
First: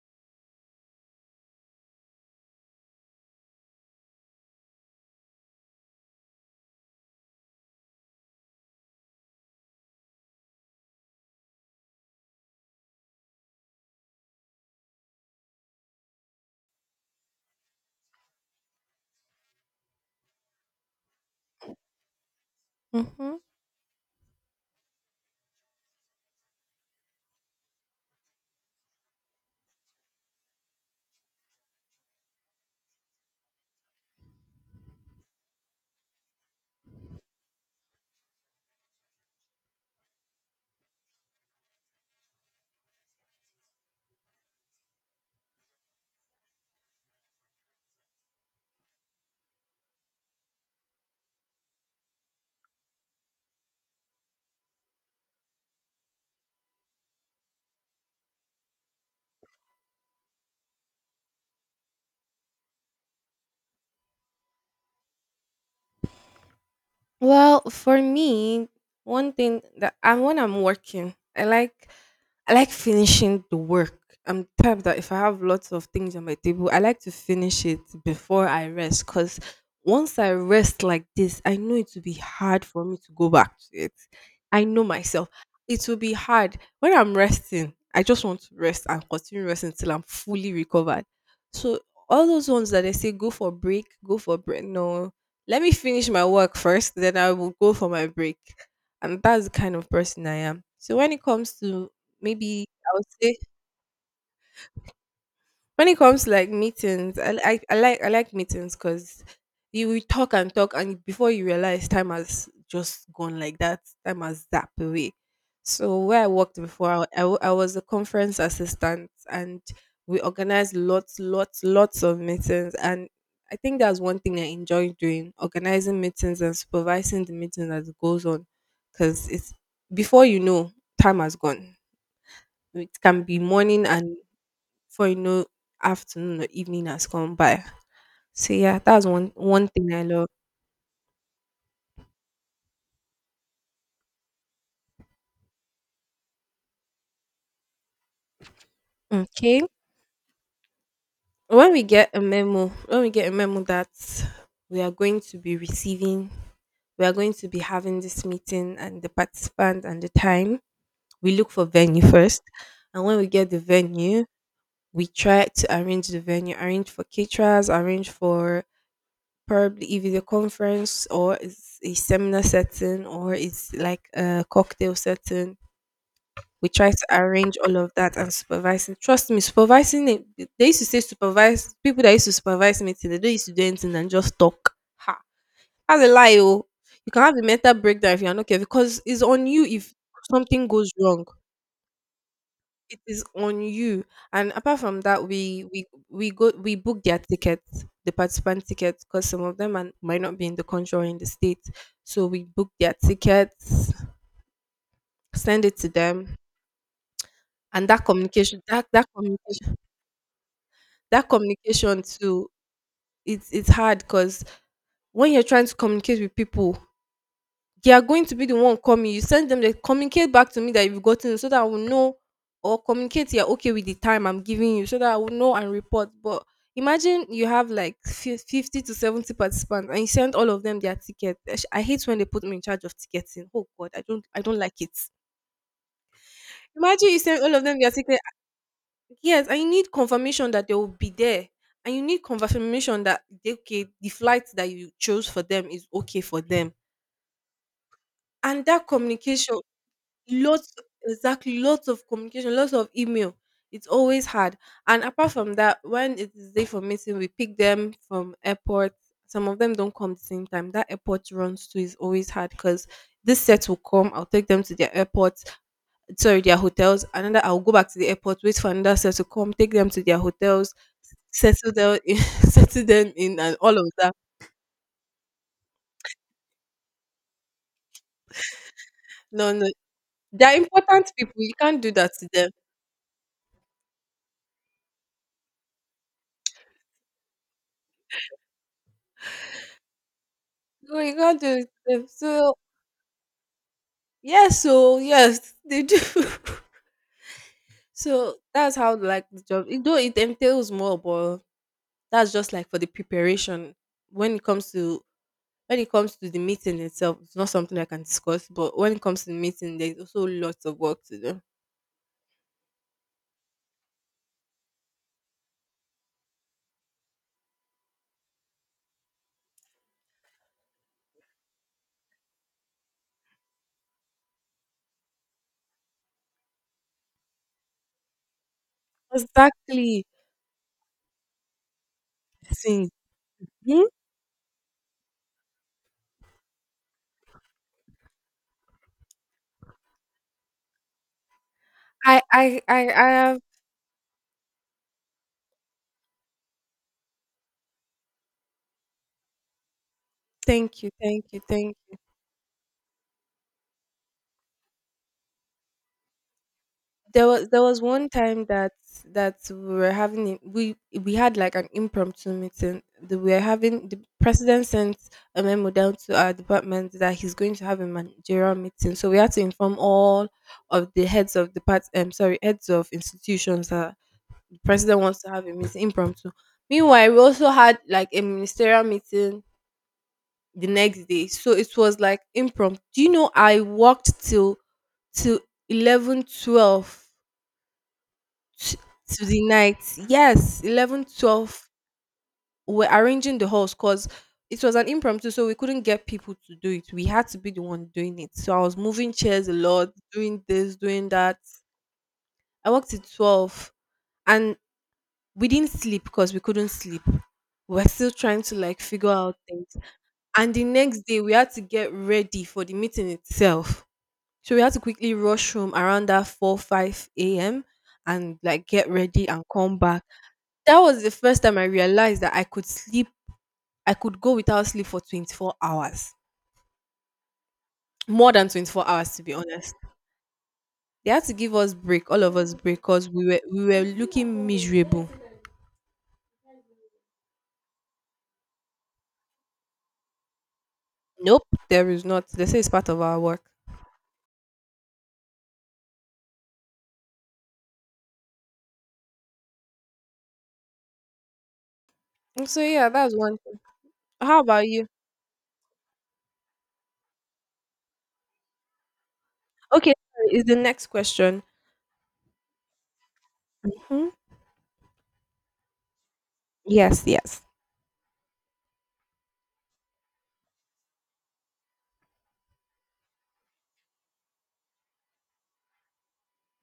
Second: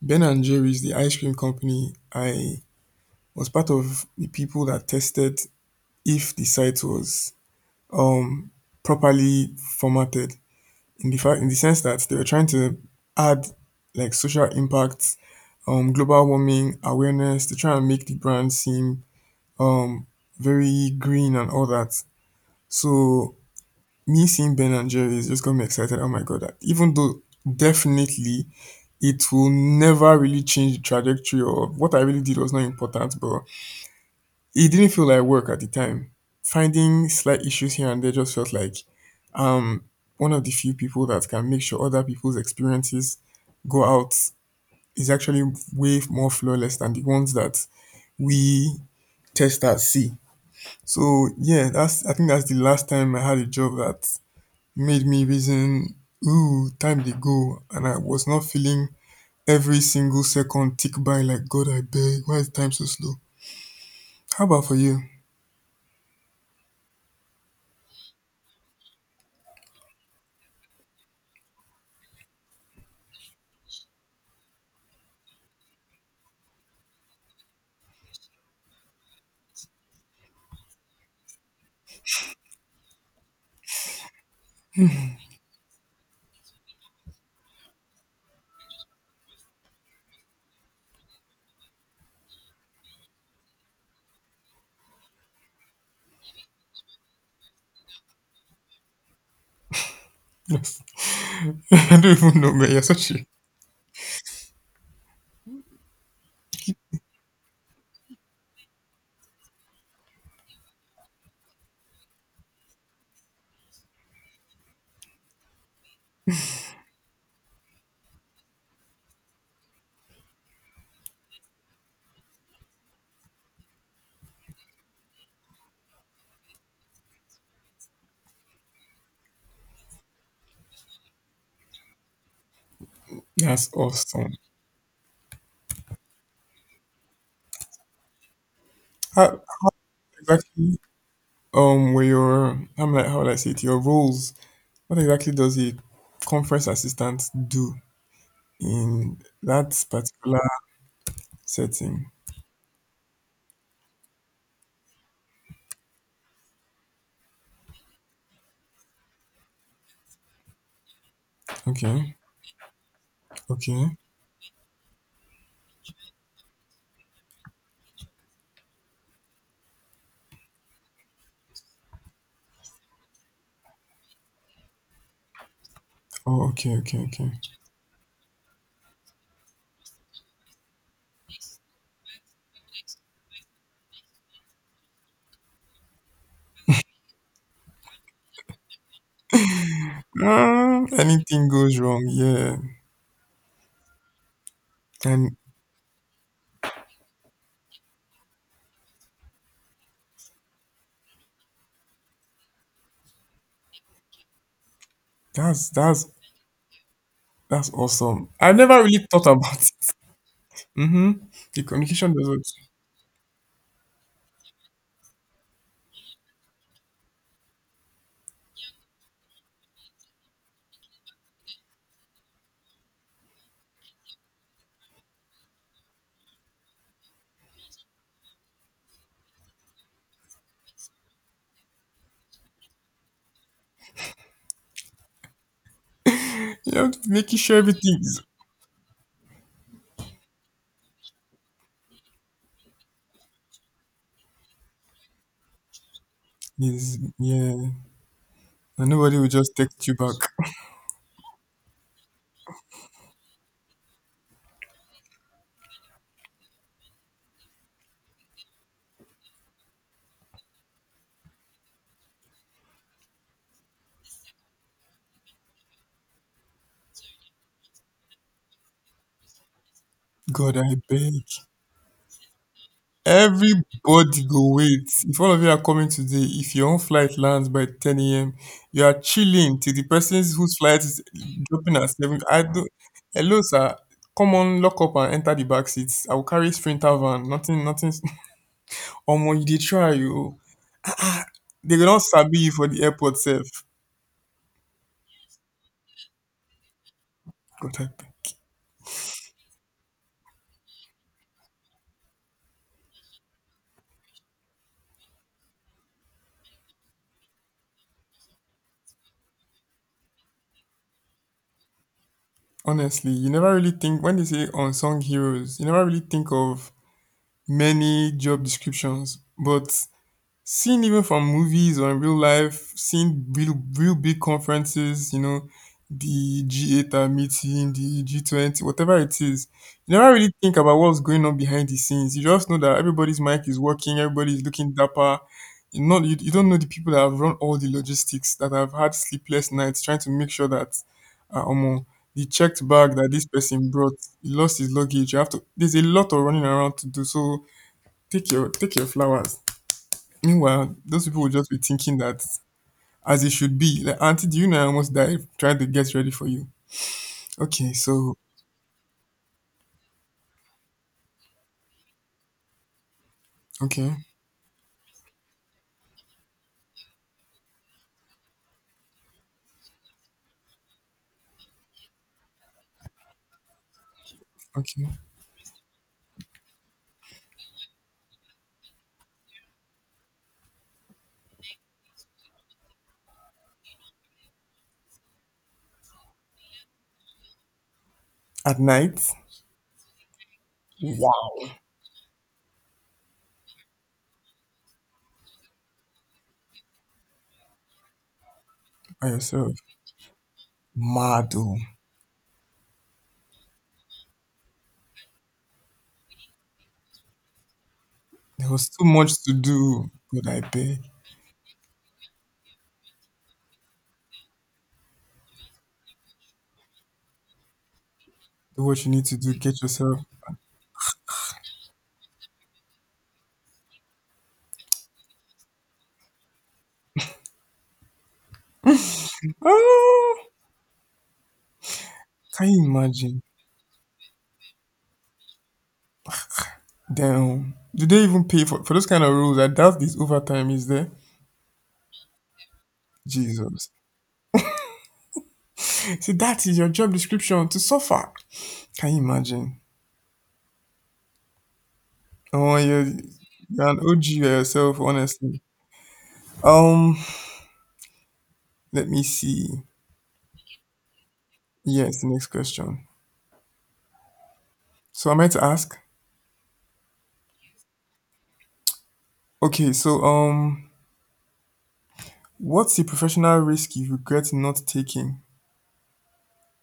Speaker 2: Ben and Jerry's, the ice cream company, I was part of the people that tested if the site was um, properly formatted. In the fact, in the sense that they were trying to add like social impact, um, global warming awareness to try and make the brand seem um very green and all that. So
Speaker 1: Mhm.
Speaker 2: me seeing Ben and Jerry's just got me excited. Oh my god! Even though definitely it will never really change the trajectory of what I really did was not important, but it didn't feel like work at the time. Finding slight issues here and there just felt like um one of the few people that can make sure other people's experiences go out is actually way more flawless than the ones that we testers see. So yeah, that's — I think that's the last time I had a job that made me reason, ooh, time they go, and I was not feeling every single second tick by like, god I beg, why is time so slow? How about for you?
Speaker 1: Well, for me, one thing that I when I'm working, I like... I like finishing the work. I'm the type that if I have lots of things on my table, I like to finish it before I rest. Cause once I rest like this, I know it will be hard for me to go back to it. I know myself. It will be hard when I'm resting. I just want to rest and continue resting till I'm fully recovered. So all those ones that they say, "Go for break, go for break." No, let me finish my work first, then I will go for my break, and that's the kind of person I am.
Speaker 2: Yes.
Speaker 1: So when it comes
Speaker 2: I
Speaker 1: to...
Speaker 2: don't even know,
Speaker 1: maybe
Speaker 2: man, you're
Speaker 1: I would
Speaker 2: such a —
Speaker 1: say when it comes to like meetings, I, I, I like I like meetings because you will talk and talk, and before you realize, time has just gone like that. Time has zapped away. So where I worked before, I, I, wa- I was a conference assistant, and we organized lots, lots, lots of meetings. And I think that's one thing I enjoy doing: organizing meetings and supervising the meeting as it goes on, because it's... before you know, time has gone. It can be
Speaker 2: that's
Speaker 1: morning, and
Speaker 2: awesome.
Speaker 1: before you know, afternoon or evening has come by. So yeah, that's one
Speaker 2: How
Speaker 1: one thing I love.
Speaker 2: exactly um were your, I'm like, how would I say it, your roles? What exactly does a conference assistant do in
Speaker 1: Okay.
Speaker 2: that particular
Speaker 1: When we
Speaker 2: setting?
Speaker 1: get a memo, when we get a memo that we are going to be receiving, we are going to be having this meeting and the participant and the time, we look for venue
Speaker 2: Okay.
Speaker 1: first. And when we get the
Speaker 2: Okay.
Speaker 1: venue, we try to arrange the venue, arrange for caterers, arrange for, probably if it's a conference or it's a seminar setting or it's like a cocktail setting,
Speaker 2: Oh,
Speaker 1: we
Speaker 2: okay,
Speaker 1: try
Speaker 2: okay,
Speaker 1: to
Speaker 2: okay.
Speaker 1: arrange all of that, and supervising. Trust me, supervising it, they used to say supervise people that used to supervise meeting, they don't used to do anything and just talk. Ha. That's a lie, oh. You can have a mental breakdown if you're not careful, because it's on you if something
Speaker 2: um,
Speaker 1: goes wrong.
Speaker 2: anything goes wrong, yeah?
Speaker 1: It is on you. And apart from that,
Speaker 2: And
Speaker 1: we we we go we book their tickets, the participant tickets, because some of them are, might not be in the country or in the state. So we book their tickets, send
Speaker 2: that's
Speaker 1: it to
Speaker 2: that's
Speaker 1: them,
Speaker 2: that's
Speaker 1: and that
Speaker 2: awesome. I
Speaker 1: communication,
Speaker 2: never
Speaker 1: that that
Speaker 2: really thought about
Speaker 1: communication...
Speaker 2: it. Mm-hmm.
Speaker 1: that
Speaker 2: The
Speaker 1: communication
Speaker 2: communication doesn't.
Speaker 1: too, it's it's hard because when you're trying to communicate with people, they are going to be the one coming. You send them, they communicate back to me that you've gotten it so that I will know, or communicate you're okay with the time I'm giving you so that I will know and report. But imagine you have like fif-, fifty to seventy participants, and you send all of them their ticket. Esh, I hate when they put me in charge of ticketing. Oh god, I don't I don't like it.
Speaker 2: You have to
Speaker 1: Imagine you
Speaker 2: making
Speaker 1: send all
Speaker 2: sure
Speaker 1: of them their
Speaker 2: everything
Speaker 1: ticket.
Speaker 2: is,
Speaker 1: Yes, and you need confirmation that they will be there. And you need confirmation that they-, okay, the flight that you chose for them is okay for them.
Speaker 2: is yeah.
Speaker 1: And that
Speaker 2: And nobody will just
Speaker 1: communication,
Speaker 2: text you back.
Speaker 1: lots... exactly, lots of communication, lots of email. It's always hard. And apart from that, when it is day for meeting, we pick them from airport. Some of them don't come at the same time. That airport runs too is always hard, because this set will come. I'll take them to their airport, sorry, their hotels. Another, I'll go back to the airport, wait for another set to come, take them to their
Speaker 2: God,
Speaker 1: hotels,
Speaker 2: I beg.
Speaker 1: settle them in, settle them in, and all of that.
Speaker 2: Everybody go wait. If all of you are coming today, if your own flight lands by ten a m, you are
Speaker 1: No,
Speaker 2: chilling
Speaker 1: no,
Speaker 2: till the person
Speaker 1: they're
Speaker 2: whose flight is
Speaker 1: important people. You
Speaker 2: dropping
Speaker 1: can't
Speaker 2: at
Speaker 1: do that
Speaker 2: seven.
Speaker 1: to
Speaker 2: I
Speaker 1: them.
Speaker 2: do. Hello, sir. Come on, lock up and enter the back seats. I will carry sprinter van. Nothing, nothing. Omo, you dey try you.
Speaker 1: No, you can't do it
Speaker 2: They go
Speaker 1: to
Speaker 2: not
Speaker 1: them.
Speaker 2: sabi you
Speaker 1: So
Speaker 2: for the airport safe.
Speaker 1: yes, so yes, they do.
Speaker 2: God, I beg.
Speaker 1: So that's how like the job. It, though it entails more, but that's just like for the preparation. When it comes to... when it comes to the meeting itself, it's not something I can discuss. But when it comes to the meeting, there's also lots of work to do.
Speaker 2: Honestly, you never really think — when they say unsung heroes, you never really think of many job descriptions, but seen even from movies or in real life, seen real, real big conferences, you know, the G eight are meeting, the G twenty, whatever it is. You
Speaker 1: Exactly.
Speaker 2: never really think about what's going on behind the scenes. You just know that
Speaker 1: Sing.
Speaker 2: everybody's mic is
Speaker 1: Hmm?
Speaker 2: working, everybody's looking dapper. You not you, you don't know the people that have run all the logistics that have had sleepless nights trying to make sure that uh, um,
Speaker 1: I
Speaker 2: the
Speaker 1: I
Speaker 2: checked
Speaker 1: I
Speaker 2: bag
Speaker 1: I
Speaker 2: that this
Speaker 1: have...
Speaker 2: person brought, he lost his luggage. You have to — there's a lot of running around to do. So take your take your flowers. Meanwhile,
Speaker 1: Thank you,
Speaker 2: those people
Speaker 1: thank
Speaker 2: will
Speaker 1: you,
Speaker 2: just be
Speaker 1: thank-,
Speaker 2: thinking that as it should be, like, Auntie, do you know I almost died trying to get ready for you?
Speaker 1: there was there
Speaker 2: Okay,
Speaker 1: was one
Speaker 2: so,
Speaker 1: time that that we were having a-, we we had like an impromptu meeting. The, we were having
Speaker 2: okay,
Speaker 1: the president sent a memo down to our department that he's going to have a managerial meeting. So we had to inform all of the heads of depart um sorry heads of institutions that the
Speaker 2: okay.
Speaker 1: president wants to have a meeting impromptu. Meanwhile, we also had like a ministerial meeting the next day. So it was like impromptu. Do you know I worked till till eleven twelve
Speaker 2: At
Speaker 1: t-
Speaker 2: night.
Speaker 1: to the night. Yes, eleven, twelve,
Speaker 2: Wow.
Speaker 1: we're arranging the halls because it was an impromptu, so we couldn't get people to do it. We had to be the one doing it. So I was
Speaker 2: By
Speaker 1: moving chairs a
Speaker 2: yourself,
Speaker 1: lot, doing this, doing
Speaker 2: mad
Speaker 1: that.
Speaker 2: though.
Speaker 1: I worked at twelve, and we didn't sleep because we couldn't sleep. We were still trying
Speaker 2: There
Speaker 1: to
Speaker 2: was
Speaker 1: like
Speaker 2: too
Speaker 1: figure
Speaker 2: much to
Speaker 1: out things.
Speaker 2: do, but I
Speaker 1: And the
Speaker 2: beg,
Speaker 1: next day, we had to get ready for the meeting itself. So we had to quickly rush home around that four five a m and
Speaker 2: do
Speaker 1: like
Speaker 2: what
Speaker 1: get
Speaker 2: you need to
Speaker 1: ready
Speaker 2: do,
Speaker 1: and
Speaker 2: get
Speaker 1: come
Speaker 2: yourself.
Speaker 1: back. That was the first time I realized that I could sleep I could go without sleep for twenty-four hours. More than twenty-four hours, to be honest.
Speaker 2: Ah,
Speaker 1: They had to give us break, all of
Speaker 2: can
Speaker 1: us
Speaker 2: you
Speaker 1: break, because
Speaker 2: imagine?
Speaker 1: we were we were looking miserable.
Speaker 2: Damn. Do they even pay for, for those kind of rules? I doubt this overtime is there.
Speaker 1: Nope, there is not. They say it's part of our work.
Speaker 2: Jesus. See, that is your job description to suffer. Can you imagine?
Speaker 1: Mm.
Speaker 2: Oh,
Speaker 1: So
Speaker 2: you're,
Speaker 1: yeah, that's one thing.
Speaker 2: you're an O G by
Speaker 1: How about
Speaker 2: yourself,
Speaker 1: you?
Speaker 2: honestly. Um, let me see.
Speaker 1: Okay, sorry, is the next question.
Speaker 2: Yes, the next question.
Speaker 1: Hmm?
Speaker 2: So am I to ask?
Speaker 1: Yes, yes.
Speaker 2: Okay, so um, what's the professional risk you regret not taking?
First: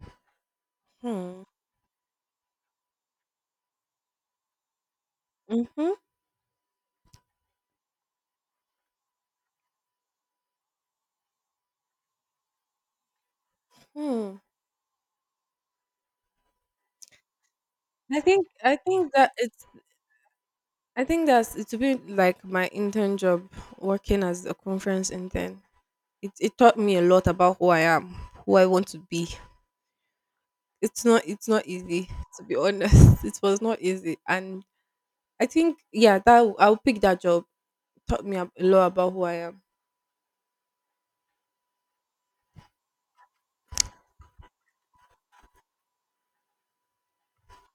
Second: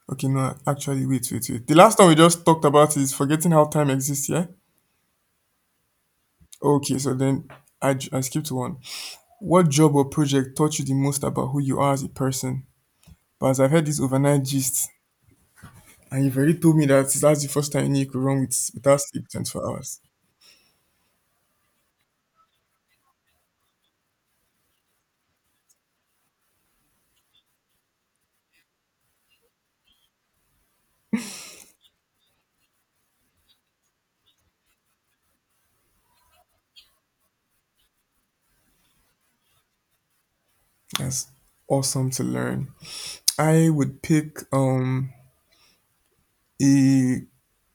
Speaker 2: Okay, no, actually, wait,
Speaker 1: Hmm.
Speaker 2: wait, wait. The last one we just talked about is forgetting how time exists, yeah?
Speaker 1: Mm-hmm.
Speaker 2: Okay, so then I, j- I skipped one. What job or project taught you the most about who you are as a person? But as I've heard this
Speaker 1: Hmm.
Speaker 2: overnight gist, and you've already told me that that's the first time you
Speaker 1: I
Speaker 2: could run
Speaker 1: think
Speaker 2: with,
Speaker 1: I
Speaker 2: without
Speaker 1: think
Speaker 2: sleep
Speaker 1: that it's,
Speaker 2: twenty-four hours.
Speaker 1: I think that's, it will be like my intern job working as a conference intern. It it taught me a lot about who I am, who I want to be. It's not it's not easy, to be honest. It was not easy, and I think yeah, that I'll pick that job. Taught me a lot about who I am.
Speaker 2: That's awesome to learn. I would pick um, a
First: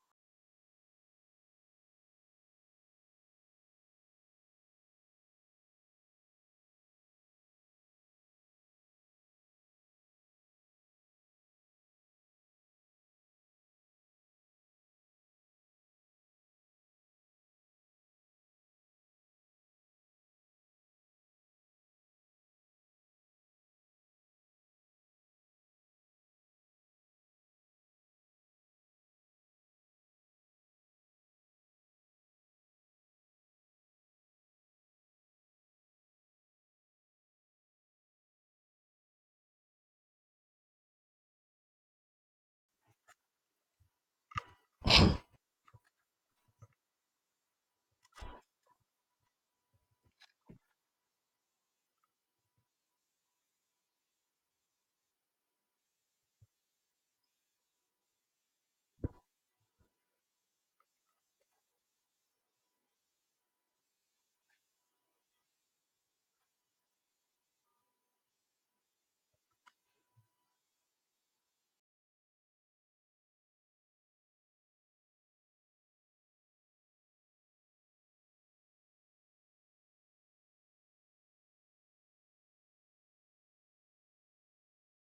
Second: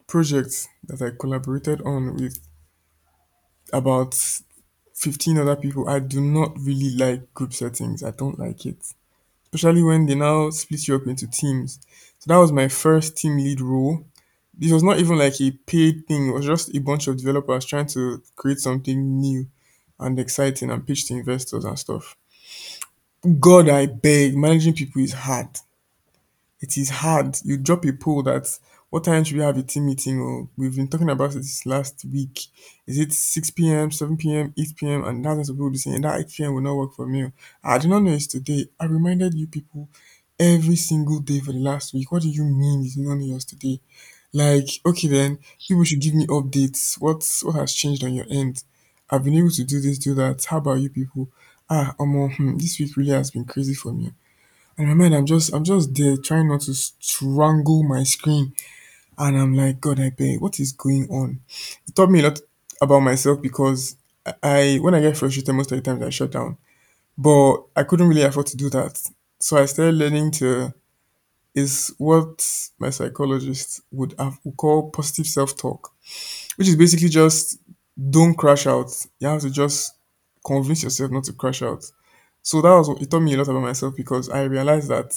Speaker 2: project that I collaborated on with about fifteen other people. I do not really like group settings, I don't like it, especially when they now split you up into teams. So that was my first team lead role. This was not even like a paid thing, it was just a bunch of developers trying to create something new and exciting and pitch to investors and stuff. God, I beg, managing people is hard. It is hard. You drop a poll that what time should we have a team meeting? Or we've been talking about it this last week. Is it six p m, seven p m, eight p m? And thousands of people will be saying that eight p m will not work for me. Oh, I did not know it's today. I reminded you people every single day for the last week. What do you mean it's not yours today? Like, okay then, people should give me updates. What's what has changed on your end? I've been able to do this, do that. How about you people? Ah, Omo, hmm, this week really has been crazy for me. And in my mind, i'm just i'm just there trying not to strangle my screen, and I'm like, God, I beg, what is going on? It taught me a lot about myself because i I- when I get frustrated most of the times I shut down, but I couldn't really afford to do that, so I started learning to, is what my psychologist would have would call positive self-talk, which is basically just, don't crash out, you have to just convince yourself not to crash out. So that was what it taught me a lot about myself, because I realized that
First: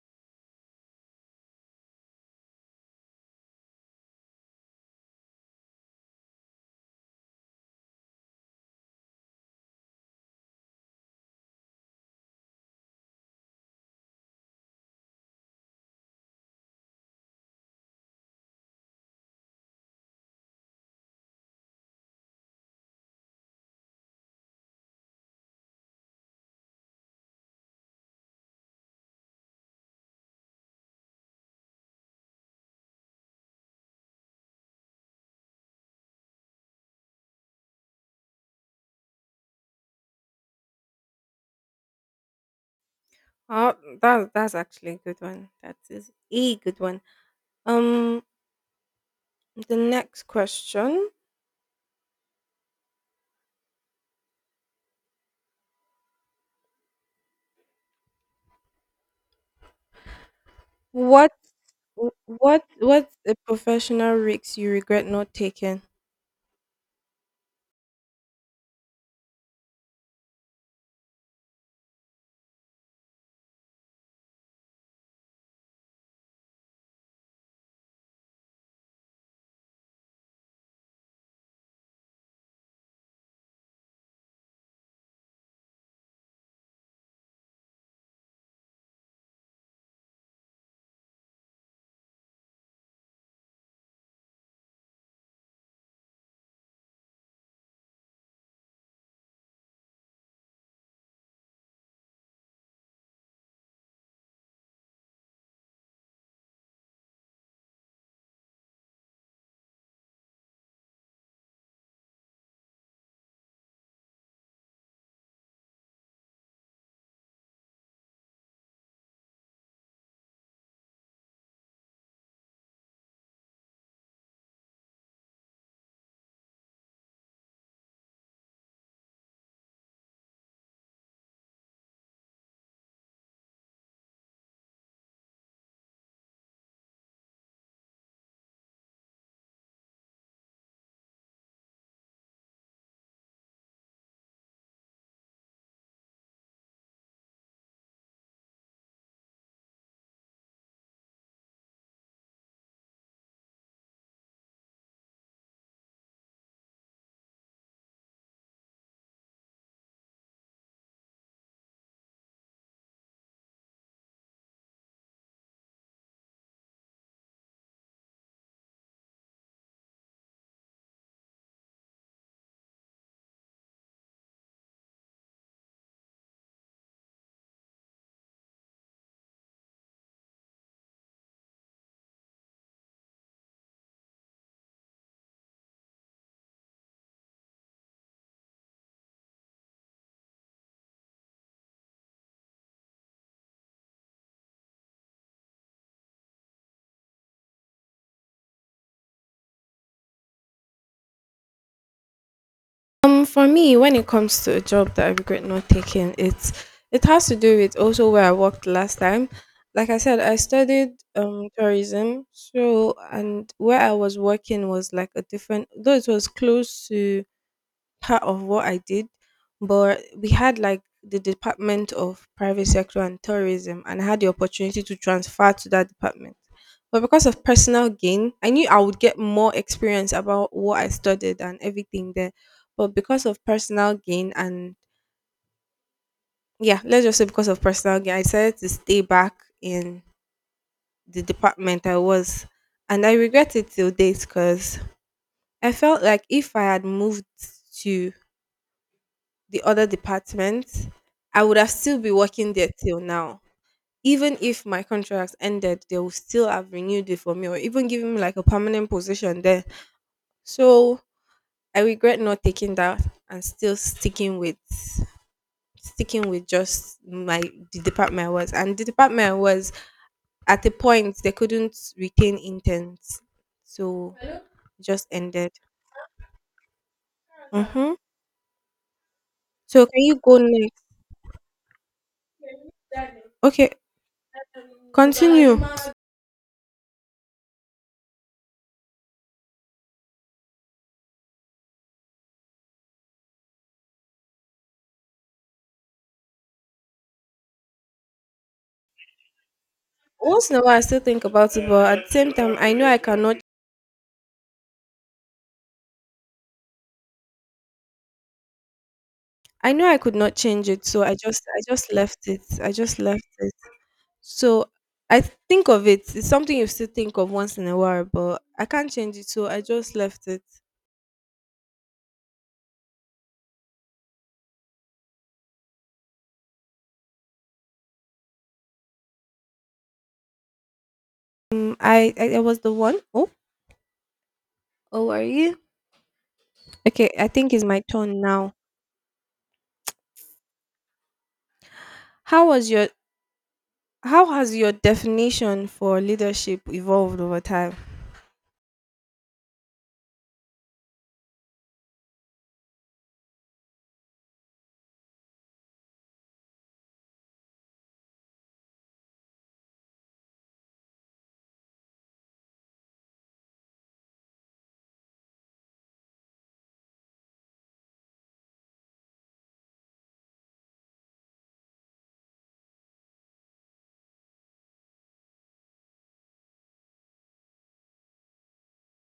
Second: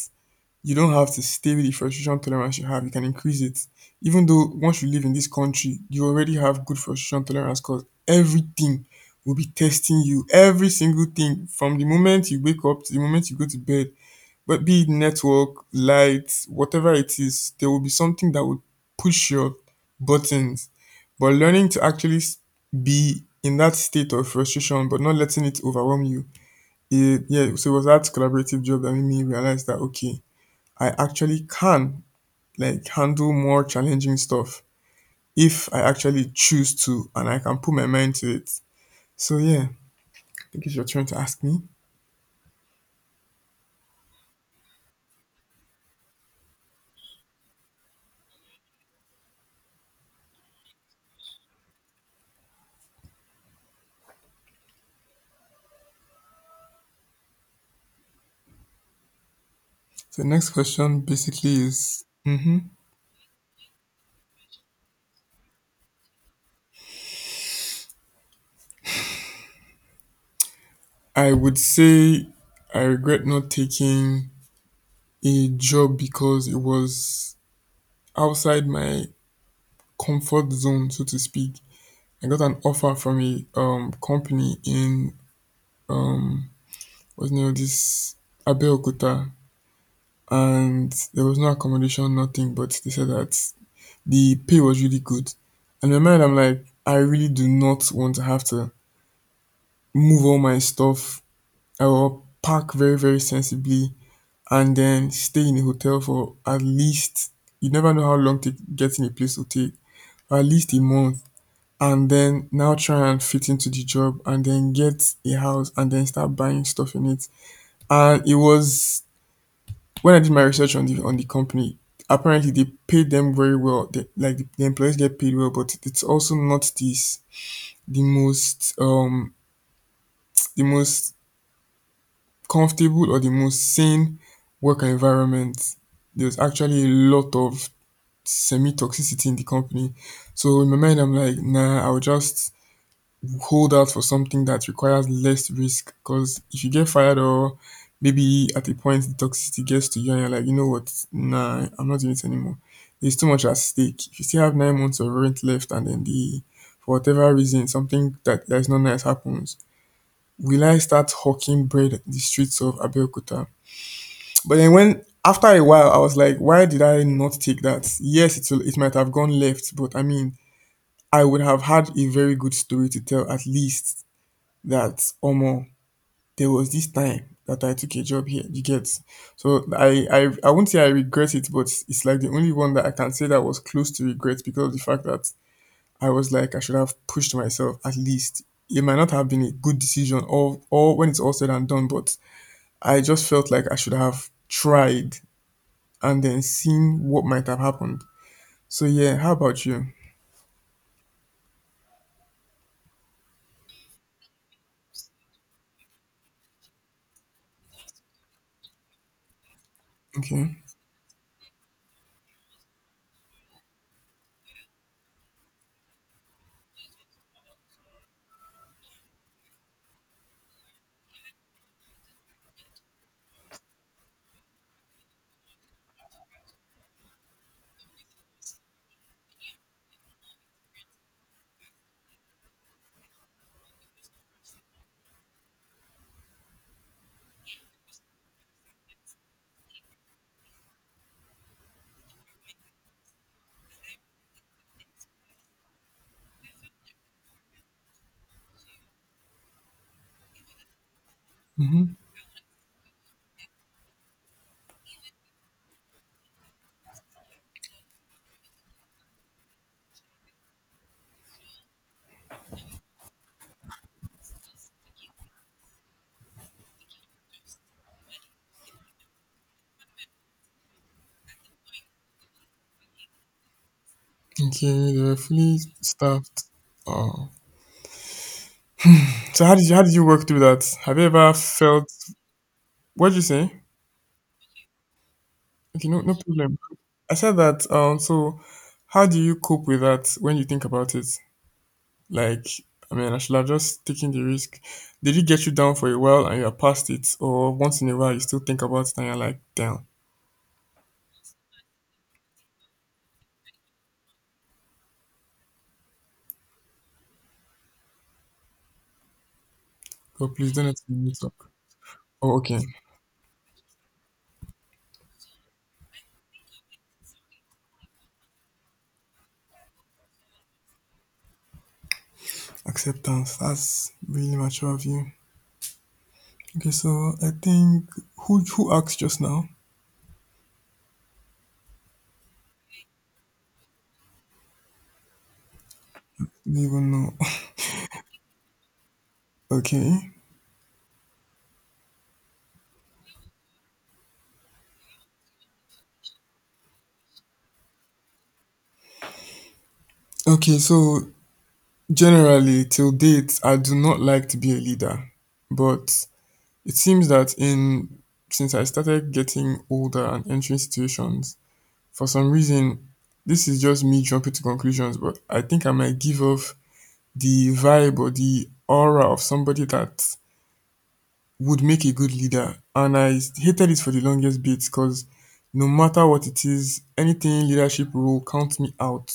Speaker 2: you don't have to stay with the frustration tolerance you have. You can increase it. Even though once you live in this country, you already have good frustration tolerance, because everything will be testing you. Every single thing from the moment you wake up to the moment you go to bed, but be it network, lights, whatever it is, there will be something that will push your buttons. But learning to actually s- be in that state of frustration, but not letting it overwhelm you. Eh, yeah, so it was that collaborative job that made me realize that okay, I actually can like handle more challenging stuff if I actually choose to and I can put my mind to it. So yeah, I think it's your turn to ask me.
Speaker 1: Oh, that that's actually a good one. That is a good one. Um, the next question:
Speaker 2: So the next question
Speaker 1: What
Speaker 2: basically is, hmm,
Speaker 1: what what's a professional risk you regret not taking?
Speaker 2: I would say I regret not taking a job because it was outside my comfort zone, so to speak. I got an offer from a um company in um, what's the name of this, Abeokuta, and there was no accommodation, nothing. But they said that the pay was really good. And in my mind, I'm like, I really do not want to have to move all my stuff. I will pack very, very sensibly and then stay in a hotel for at least, you never know how long to get in a place will take, at least a month. And then now try and fit into the job and then get a house and then start buying stuff in it. And it was, when I did my research on the on the company, apparently they pay them very well. They, like the, the employees get paid well, but it's also not this the most um the most comfortable or the most sane work environment. There's actually a lot of semi toxicity in the company. So in my mind, I'm like, nah, I'll just hold out for something that requires less risk. Because if you get fired, or maybe at a point the toxicity gets to you and you're like, you know what, nah, I'm not doing it anymore. There's too much at stake. If you still have nine months of rent left and then the, for whatever reason, something that, that is not nice happens, will I start hawking bread in the streets of Abeokuta? But then when after a while I was like, why did I not take that? Yes, it will, it might have gone left, but I mean, I would have had a very good story to tell at least, that omo, there was this time that I took a job here, you get? So I I I won't say I regret it, but it's like the only one that I can say that was close to regret, because of the fact that I was like, I should have pushed myself at least. It might not have been a good decision or or when it's all said and done, but I just felt like I should have tried and then seen what might have happened. So yeah, how about you?
Speaker 1: Um, for me, when it comes to a job that I regret not taking, it's, it has to do with also where I worked last time. Like I said, I
Speaker 2: Okay.
Speaker 1: studied um tourism, so, and where I was working was like a different, though it was close to part of what I did, but we had like the Department of Private Sector and Tourism, and I had the opportunity to transfer to that department. But because of personal gain, I knew I would get more experience about what I studied and everything there. But because of personal gain, and yeah, let's just say because of personal gain, I decided to stay back in the department I was. And I regret it till date because I felt like if I had moved to the other department, I would have
Speaker 2: Mm-hmm.
Speaker 1: still be working there till now. Even if my contract ended, they would still have renewed it for me or even given me like a permanent position there. So I regret not taking that and still sticking with sticking with just my the department I was. And the department I was, at a point they couldn't retain interns. So it
Speaker 2: Okay, they
Speaker 1: just
Speaker 2: were
Speaker 1: ended.
Speaker 2: fully staffed. Oh.
Speaker 1: Mm-hmm.
Speaker 2: So how did you, how
Speaker 1: So
Speaker 2: did
Speaker 1: can
Speaker 2: you
Speaker 1: you
Speaker 2: work
Speaker 1: go
Speaker 2: through that?
Speaker 1: next?
Speaker 2: Have you ever felt? What did you say?
Speaker 1: Okay, continue.
Speaker 2: Okay, no, no problem. I said that. Um, so how do you cope with that when you think about it? Like, I mean, I should have just taken the risk. Did it get you down for a while and you're past it, or once in a while you still think about it and you're like, damn.
Speaker 1: Once in a while, I still think about it, but at the same time, I know I cannot. I know I could not
Speaker 2: God, please don't
Speaker 1: change
Speaker 2: let
Speaker 1: it, so I
Speaker 2: me
Speaker 1: just,
Speaker 2: talk.
Speaker 1: I just left
Speaker 2: Oh,
Speaker 1: it.
Speaker 2: okay.
Speaker 1: I just left it. So I th- think of it. It's something you still think of once in a while, but I can't change it, so I just left it.
Speaker 2: Acceptance. That's really mature of you. Okay, so I think who who asked just now? I
Speaker 1: Um, I, I, I was the one. Oh, oh, are you?
Speaker 2: don't even
Speaker 1: Okay,
Speaker 2: know.
Speaker 1: I think it's my turn now.
Speaker 2: Okay.
Speaker 1: How was your? How has your definition for leadership evolved over time?
Speaker 2: Okay, so, generally, till date, I do not like to be a leader, but it seems that in, since I started getting older and entering situations, for some reason, this is just me jumping to conclusions, but I think I might give off the vibe or the aura of somebody that would make a good leader. And I hated it for the longest bit, because no matter what it is, anything leadership role counts me out.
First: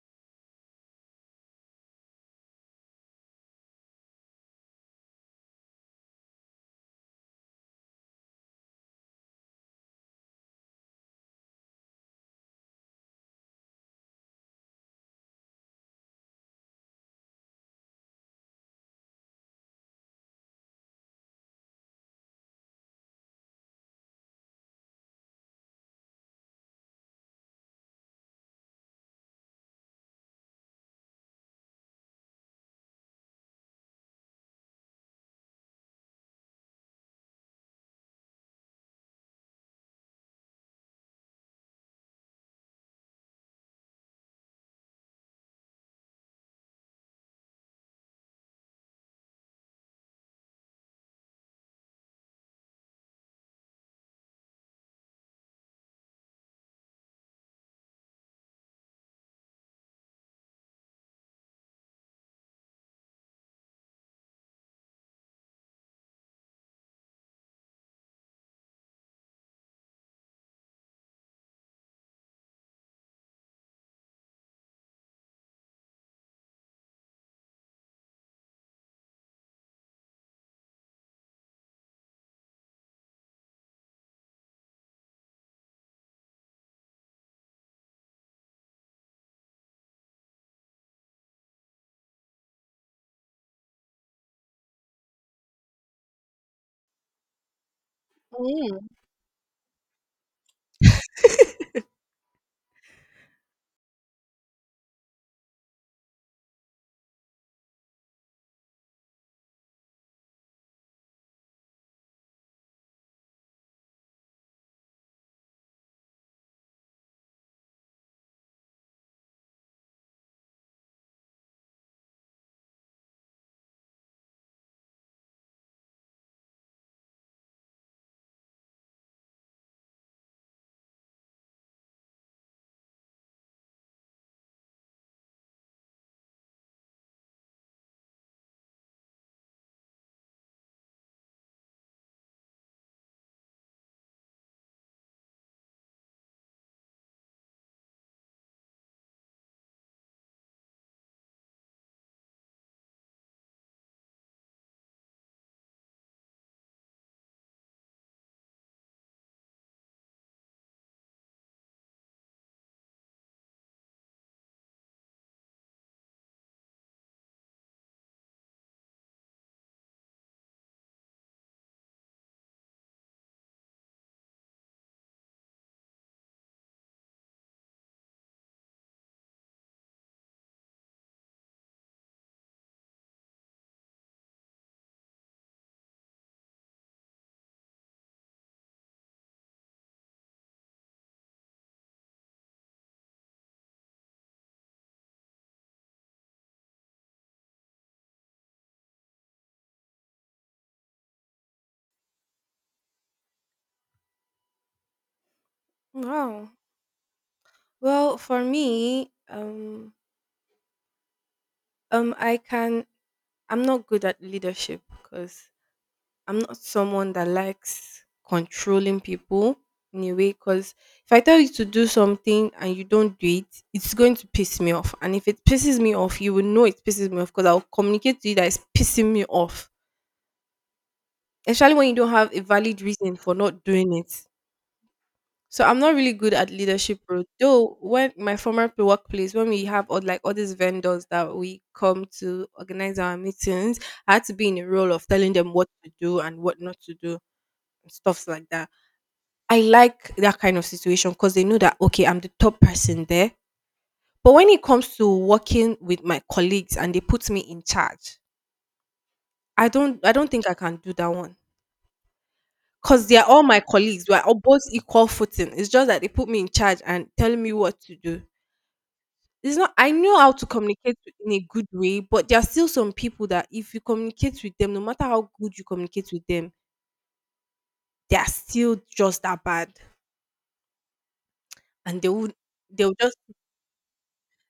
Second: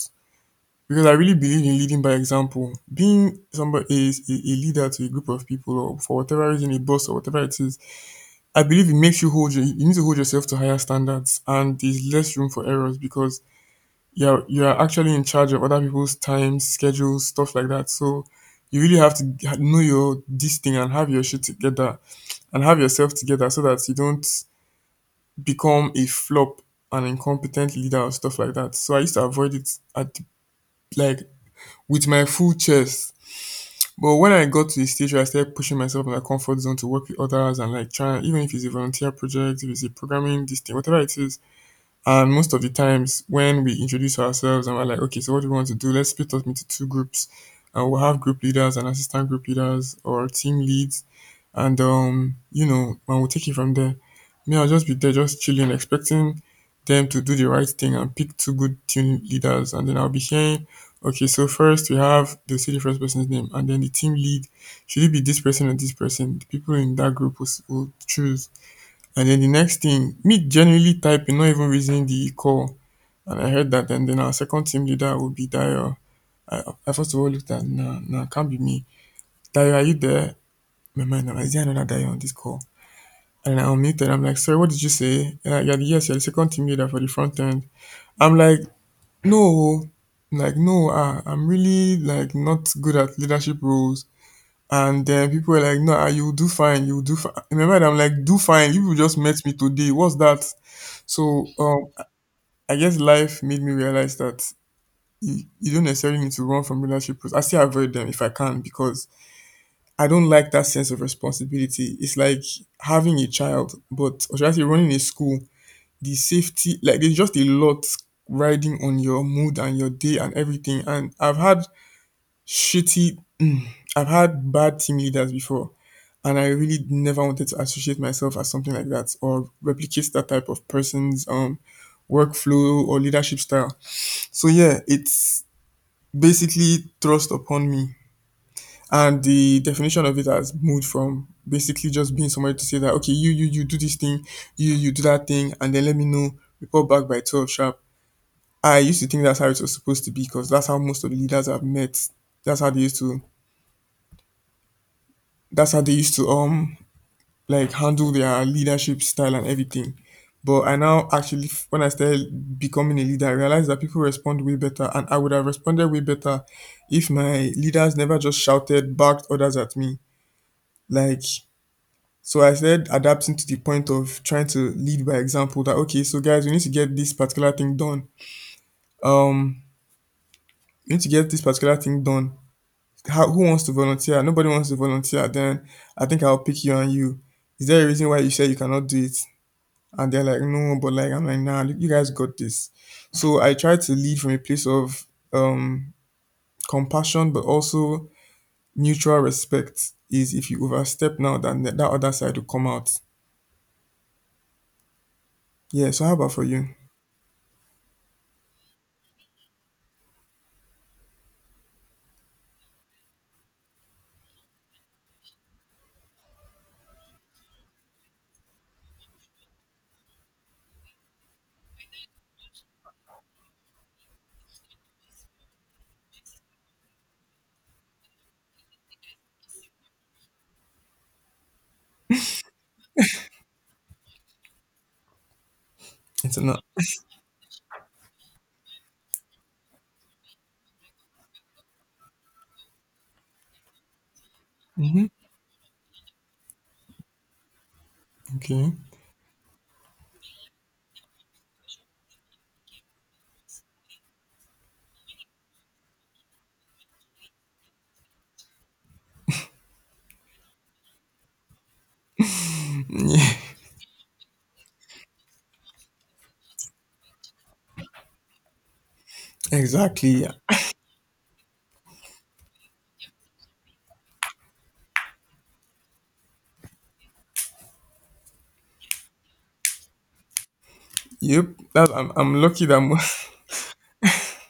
Speaker 2: Because I really believe in leading by example. Being somebody, a, a a leader to a group of people or for whatever reason, a boss or whatever it is, I believe it makes you hold your, you need to hold yourself to higher standards and there's less room for errors, because you're you're actually in charge of other people's time, schedules, stuff like that. So you really have to g- know your this thing and have your shit together and have yourself together so that you don't become a flop, an incompetent leader or stuff like that. So I used to avoid it, at, like, with my full chest. But when I got to the stage where I started pushing myself in my comfort zone to work with others and like trying, even if it's a volunteer project, if it's a programming, this thing, whatever it is. And most of the times when we introduce ourselves and we're like, okay, so what do we want to do? Let's split up into two groups and we'll have group leaders and assistant group leaders or team leads and um, you know, and we'll take it from there. Me, I'll just be there, just chilling, expecting them to do the right thing and pick two good team leaders, and then I'll be hearing, okay, so first we have the, will say the first person's name, and then the team lead, should it be this person or this person? The people in that group will, s- will choose, and then the next thing, me generally typing, not even raising the call, and I heard that, and then our second team leader will be Dio. I, I first of all looked at, nah, nah, can't be me. Dio, are you there? My mind, now, is there another Dio on this call? And I unmuted. I'm like, sorry, what did you say? Uh, you're the, yes, you're the second team leader for the front end. I'm like, no, oh, like no, ah, I'm really like not good at leadership roles. And then people were like, no, ah, you will do fine, you will do fine. In my mind, I'm like, do fine. You
Speaker 1: Mm.
Speaker 2: people just met me today. What's that? So, um, I guess life made me realize that you, you don't necessarily need to run from leadership roles. I still avoid them if I can because I don't like that sense of responsibility. It's like having a child, but or should I say running a school, the safety, like there's just a lot riding on your mood and your day and everything. And I've had shitty, mm, I've had bad team leaders before, and I really never wanted to associate myself as something like that or replicate that type of person's um workflow or leadership style. So yeah, it's basically thrust upon me. And the definition of it has moved from basically just being somebody to say that okay, you you you do this thing, you you do that thing, and then let me know, report back by twelve sharp. I used to think that's how it was supposed to be because that's how most of the leaders I've met. That's how they used to. That's how they used to um like handle their leadership style and everything. But I now actually, f- when I started becoming a leader, I realized that people respond way better, and I would have responded way better if my leaders never just shouted, barked orders at me. Like, so I said, adapting to the point of trying to lead by example. That okay, so guys, we need to get this particular thing done. Um, we need to get this particular thing done, how, who wants to volunteer? Nobody wants to volunteer. Then I think I'll pick you on you. Is there a reason why you say you cannot do it? And they're like, no, but like, I'm like, nah, you you guys got this. So I try to lead from a place of um, compassion, but also mutual respect. Is if you overstep now, then that that other side will come out. Yeah. So how about for
Speaker 1: Wow.
Speaker 2: you?
Speaker 1: Well, for me, um, um, I can, I'm not good at leadership because I'm not someone that likes controlling people in a way. Because if I tell you to do something and you don't do it, it's going to piss me off. And if it pisses me off, you will know it pisses me off because I'll communicate to you that it's pissing me off. Especially when you don't have a valid reason for not doing it. So I'm not really good
Speaker 2: It's
Speaker 1: at
Speaker 2: not.
Speaker 1: leadership role. Though when my former p- workplace, when we have all like all these vendors that we come to organize our meetings, I had to be in a role of
Speaker 2: Hmm.
Speaker 1: telling them what to do and what not to do and stuffs like that.
Speaker 2: Okay.
Speaker 1: I like that kind of situation because they know that okay, I'm the top person there. But when it comes to working with my colleagues and they put me in charge, I don't I don't think I can do that one. Cause they are all my colleagues. We are all both equal footing. It's just that they put me in charge and telling me what to do. It's not, I know
Speaker 2: Exactly.
Speaker 1: how to communicate in a good way, but there are still some people that if you communicate with them, no matter how good you communicate with them, they are still just that bad.
Speaker 2: Yep. That
Speaker 1: And they
Speaker 2: I'm,
Speaker 1: would
Speaker 2: I'm lucky that
Speaker 1: they'll
Speaker 2: I'm,
Speaker 1: just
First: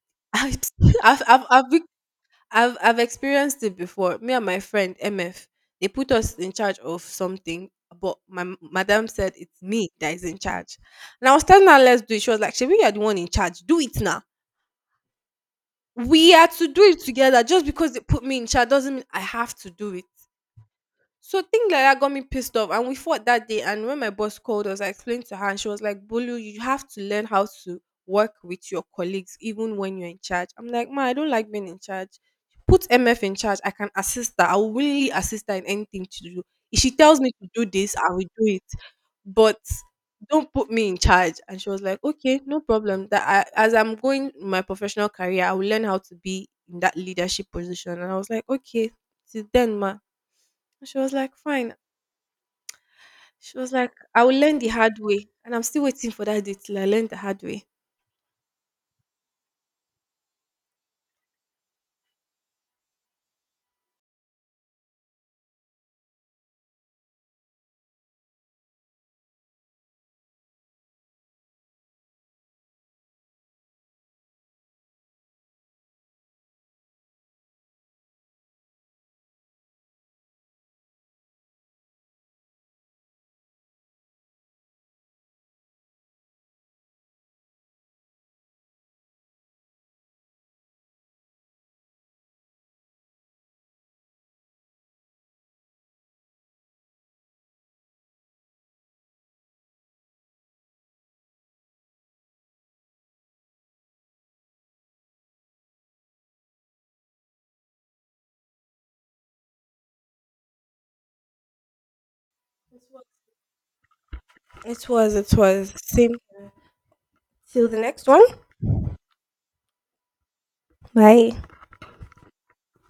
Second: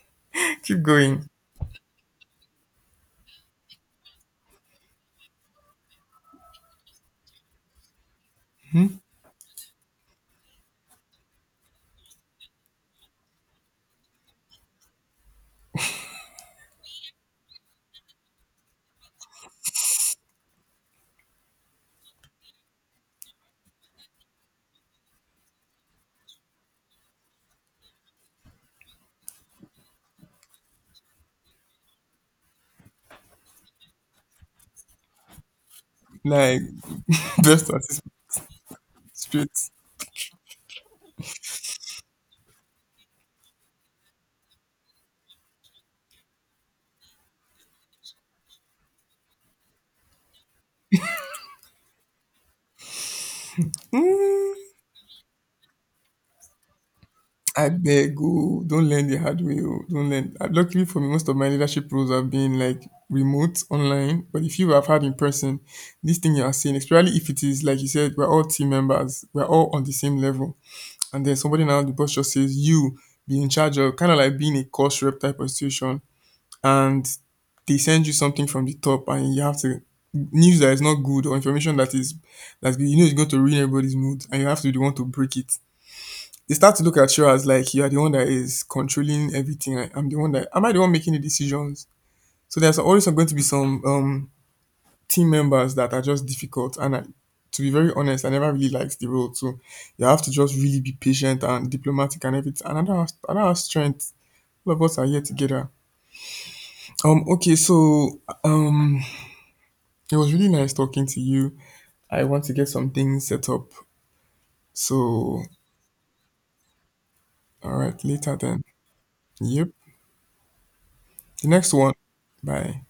Speaker 1: I've
Speaker 2: keep
Speaker 1: I've
Speaker 2: going.
Speaker 1: I've I've, be- I've I've experienced it before. Me and my friend M F, they put us in charge of something, but my m- madam said it's me that is in charge. And I was telling her let's do it. She was like, Shebi, you're the one in charge. Do it now. We are to do it together. Just because they put me in charge doesn't mean I have to do it. So things like that got me pissed off, and we fought that day. And when my boss called us, I explained to her, and she was like, "Bolu, you have to learn how to work with your colleagues, even when you're in charge." I'm like, "Ma, I don't like being in charge. Put M F in charge. I can assist her. I will willingly assist her in anything to do.
Speaker 2: Like
Speaker 1: If she tells me to do
Speaker 2: best
Speaker 1: this,
Speaker 2: artist
Speaker 1: I will do it. But
Speaker 2: spirit.
Speaker 1: don't put me in charge." And she was like, "Okay, no problem. That I, as I'm going in my professional career, I will learn how to be in that leadership position." And I was like, "Okay, till then, ma." And she was like, "Fine." She was like, I will learn the hard way. And I'm still waiting for that day till I learn the hard way.
Speaker 2: I beg, Abeg don't learn the hard way oo, don learn. Uh, Luckily for me, most of my leadership roles have been like remote, online, but the few I've had in person, this thing you are saying, especially if it is like you said, we're all team members, we're all on the same level, and then somebody now the boss just says you be in charge of, kind of like being a course rep type of situation, and they send you something from the top, and you have to, news that is not good or information that is, that you know is going to ruin everybody's mood, and you have to be the one to break it, they start to look at you as like you are the one that is controlling everything. I, I'm the one that, am I the one making the decisions? So there's always going to be some um team members that are just difficult. And I, to be very honest, I never really liked the role. So you have to just really be patient and diplomatic and everything. And I don't have, I don't have strength. All of us are here together. Um. Okay. So um, it was really nice talking to you. I want to get some things set up.
Speaker 1: It was, it
Speaker 2: So
Speaker 1: was. Same. Till the
Speaker 2: all right,
Speaker 1: next one.
Speaker 2: later then. Yep.
Speaker 1: Bye.
Speaker 2: The next one. Bye.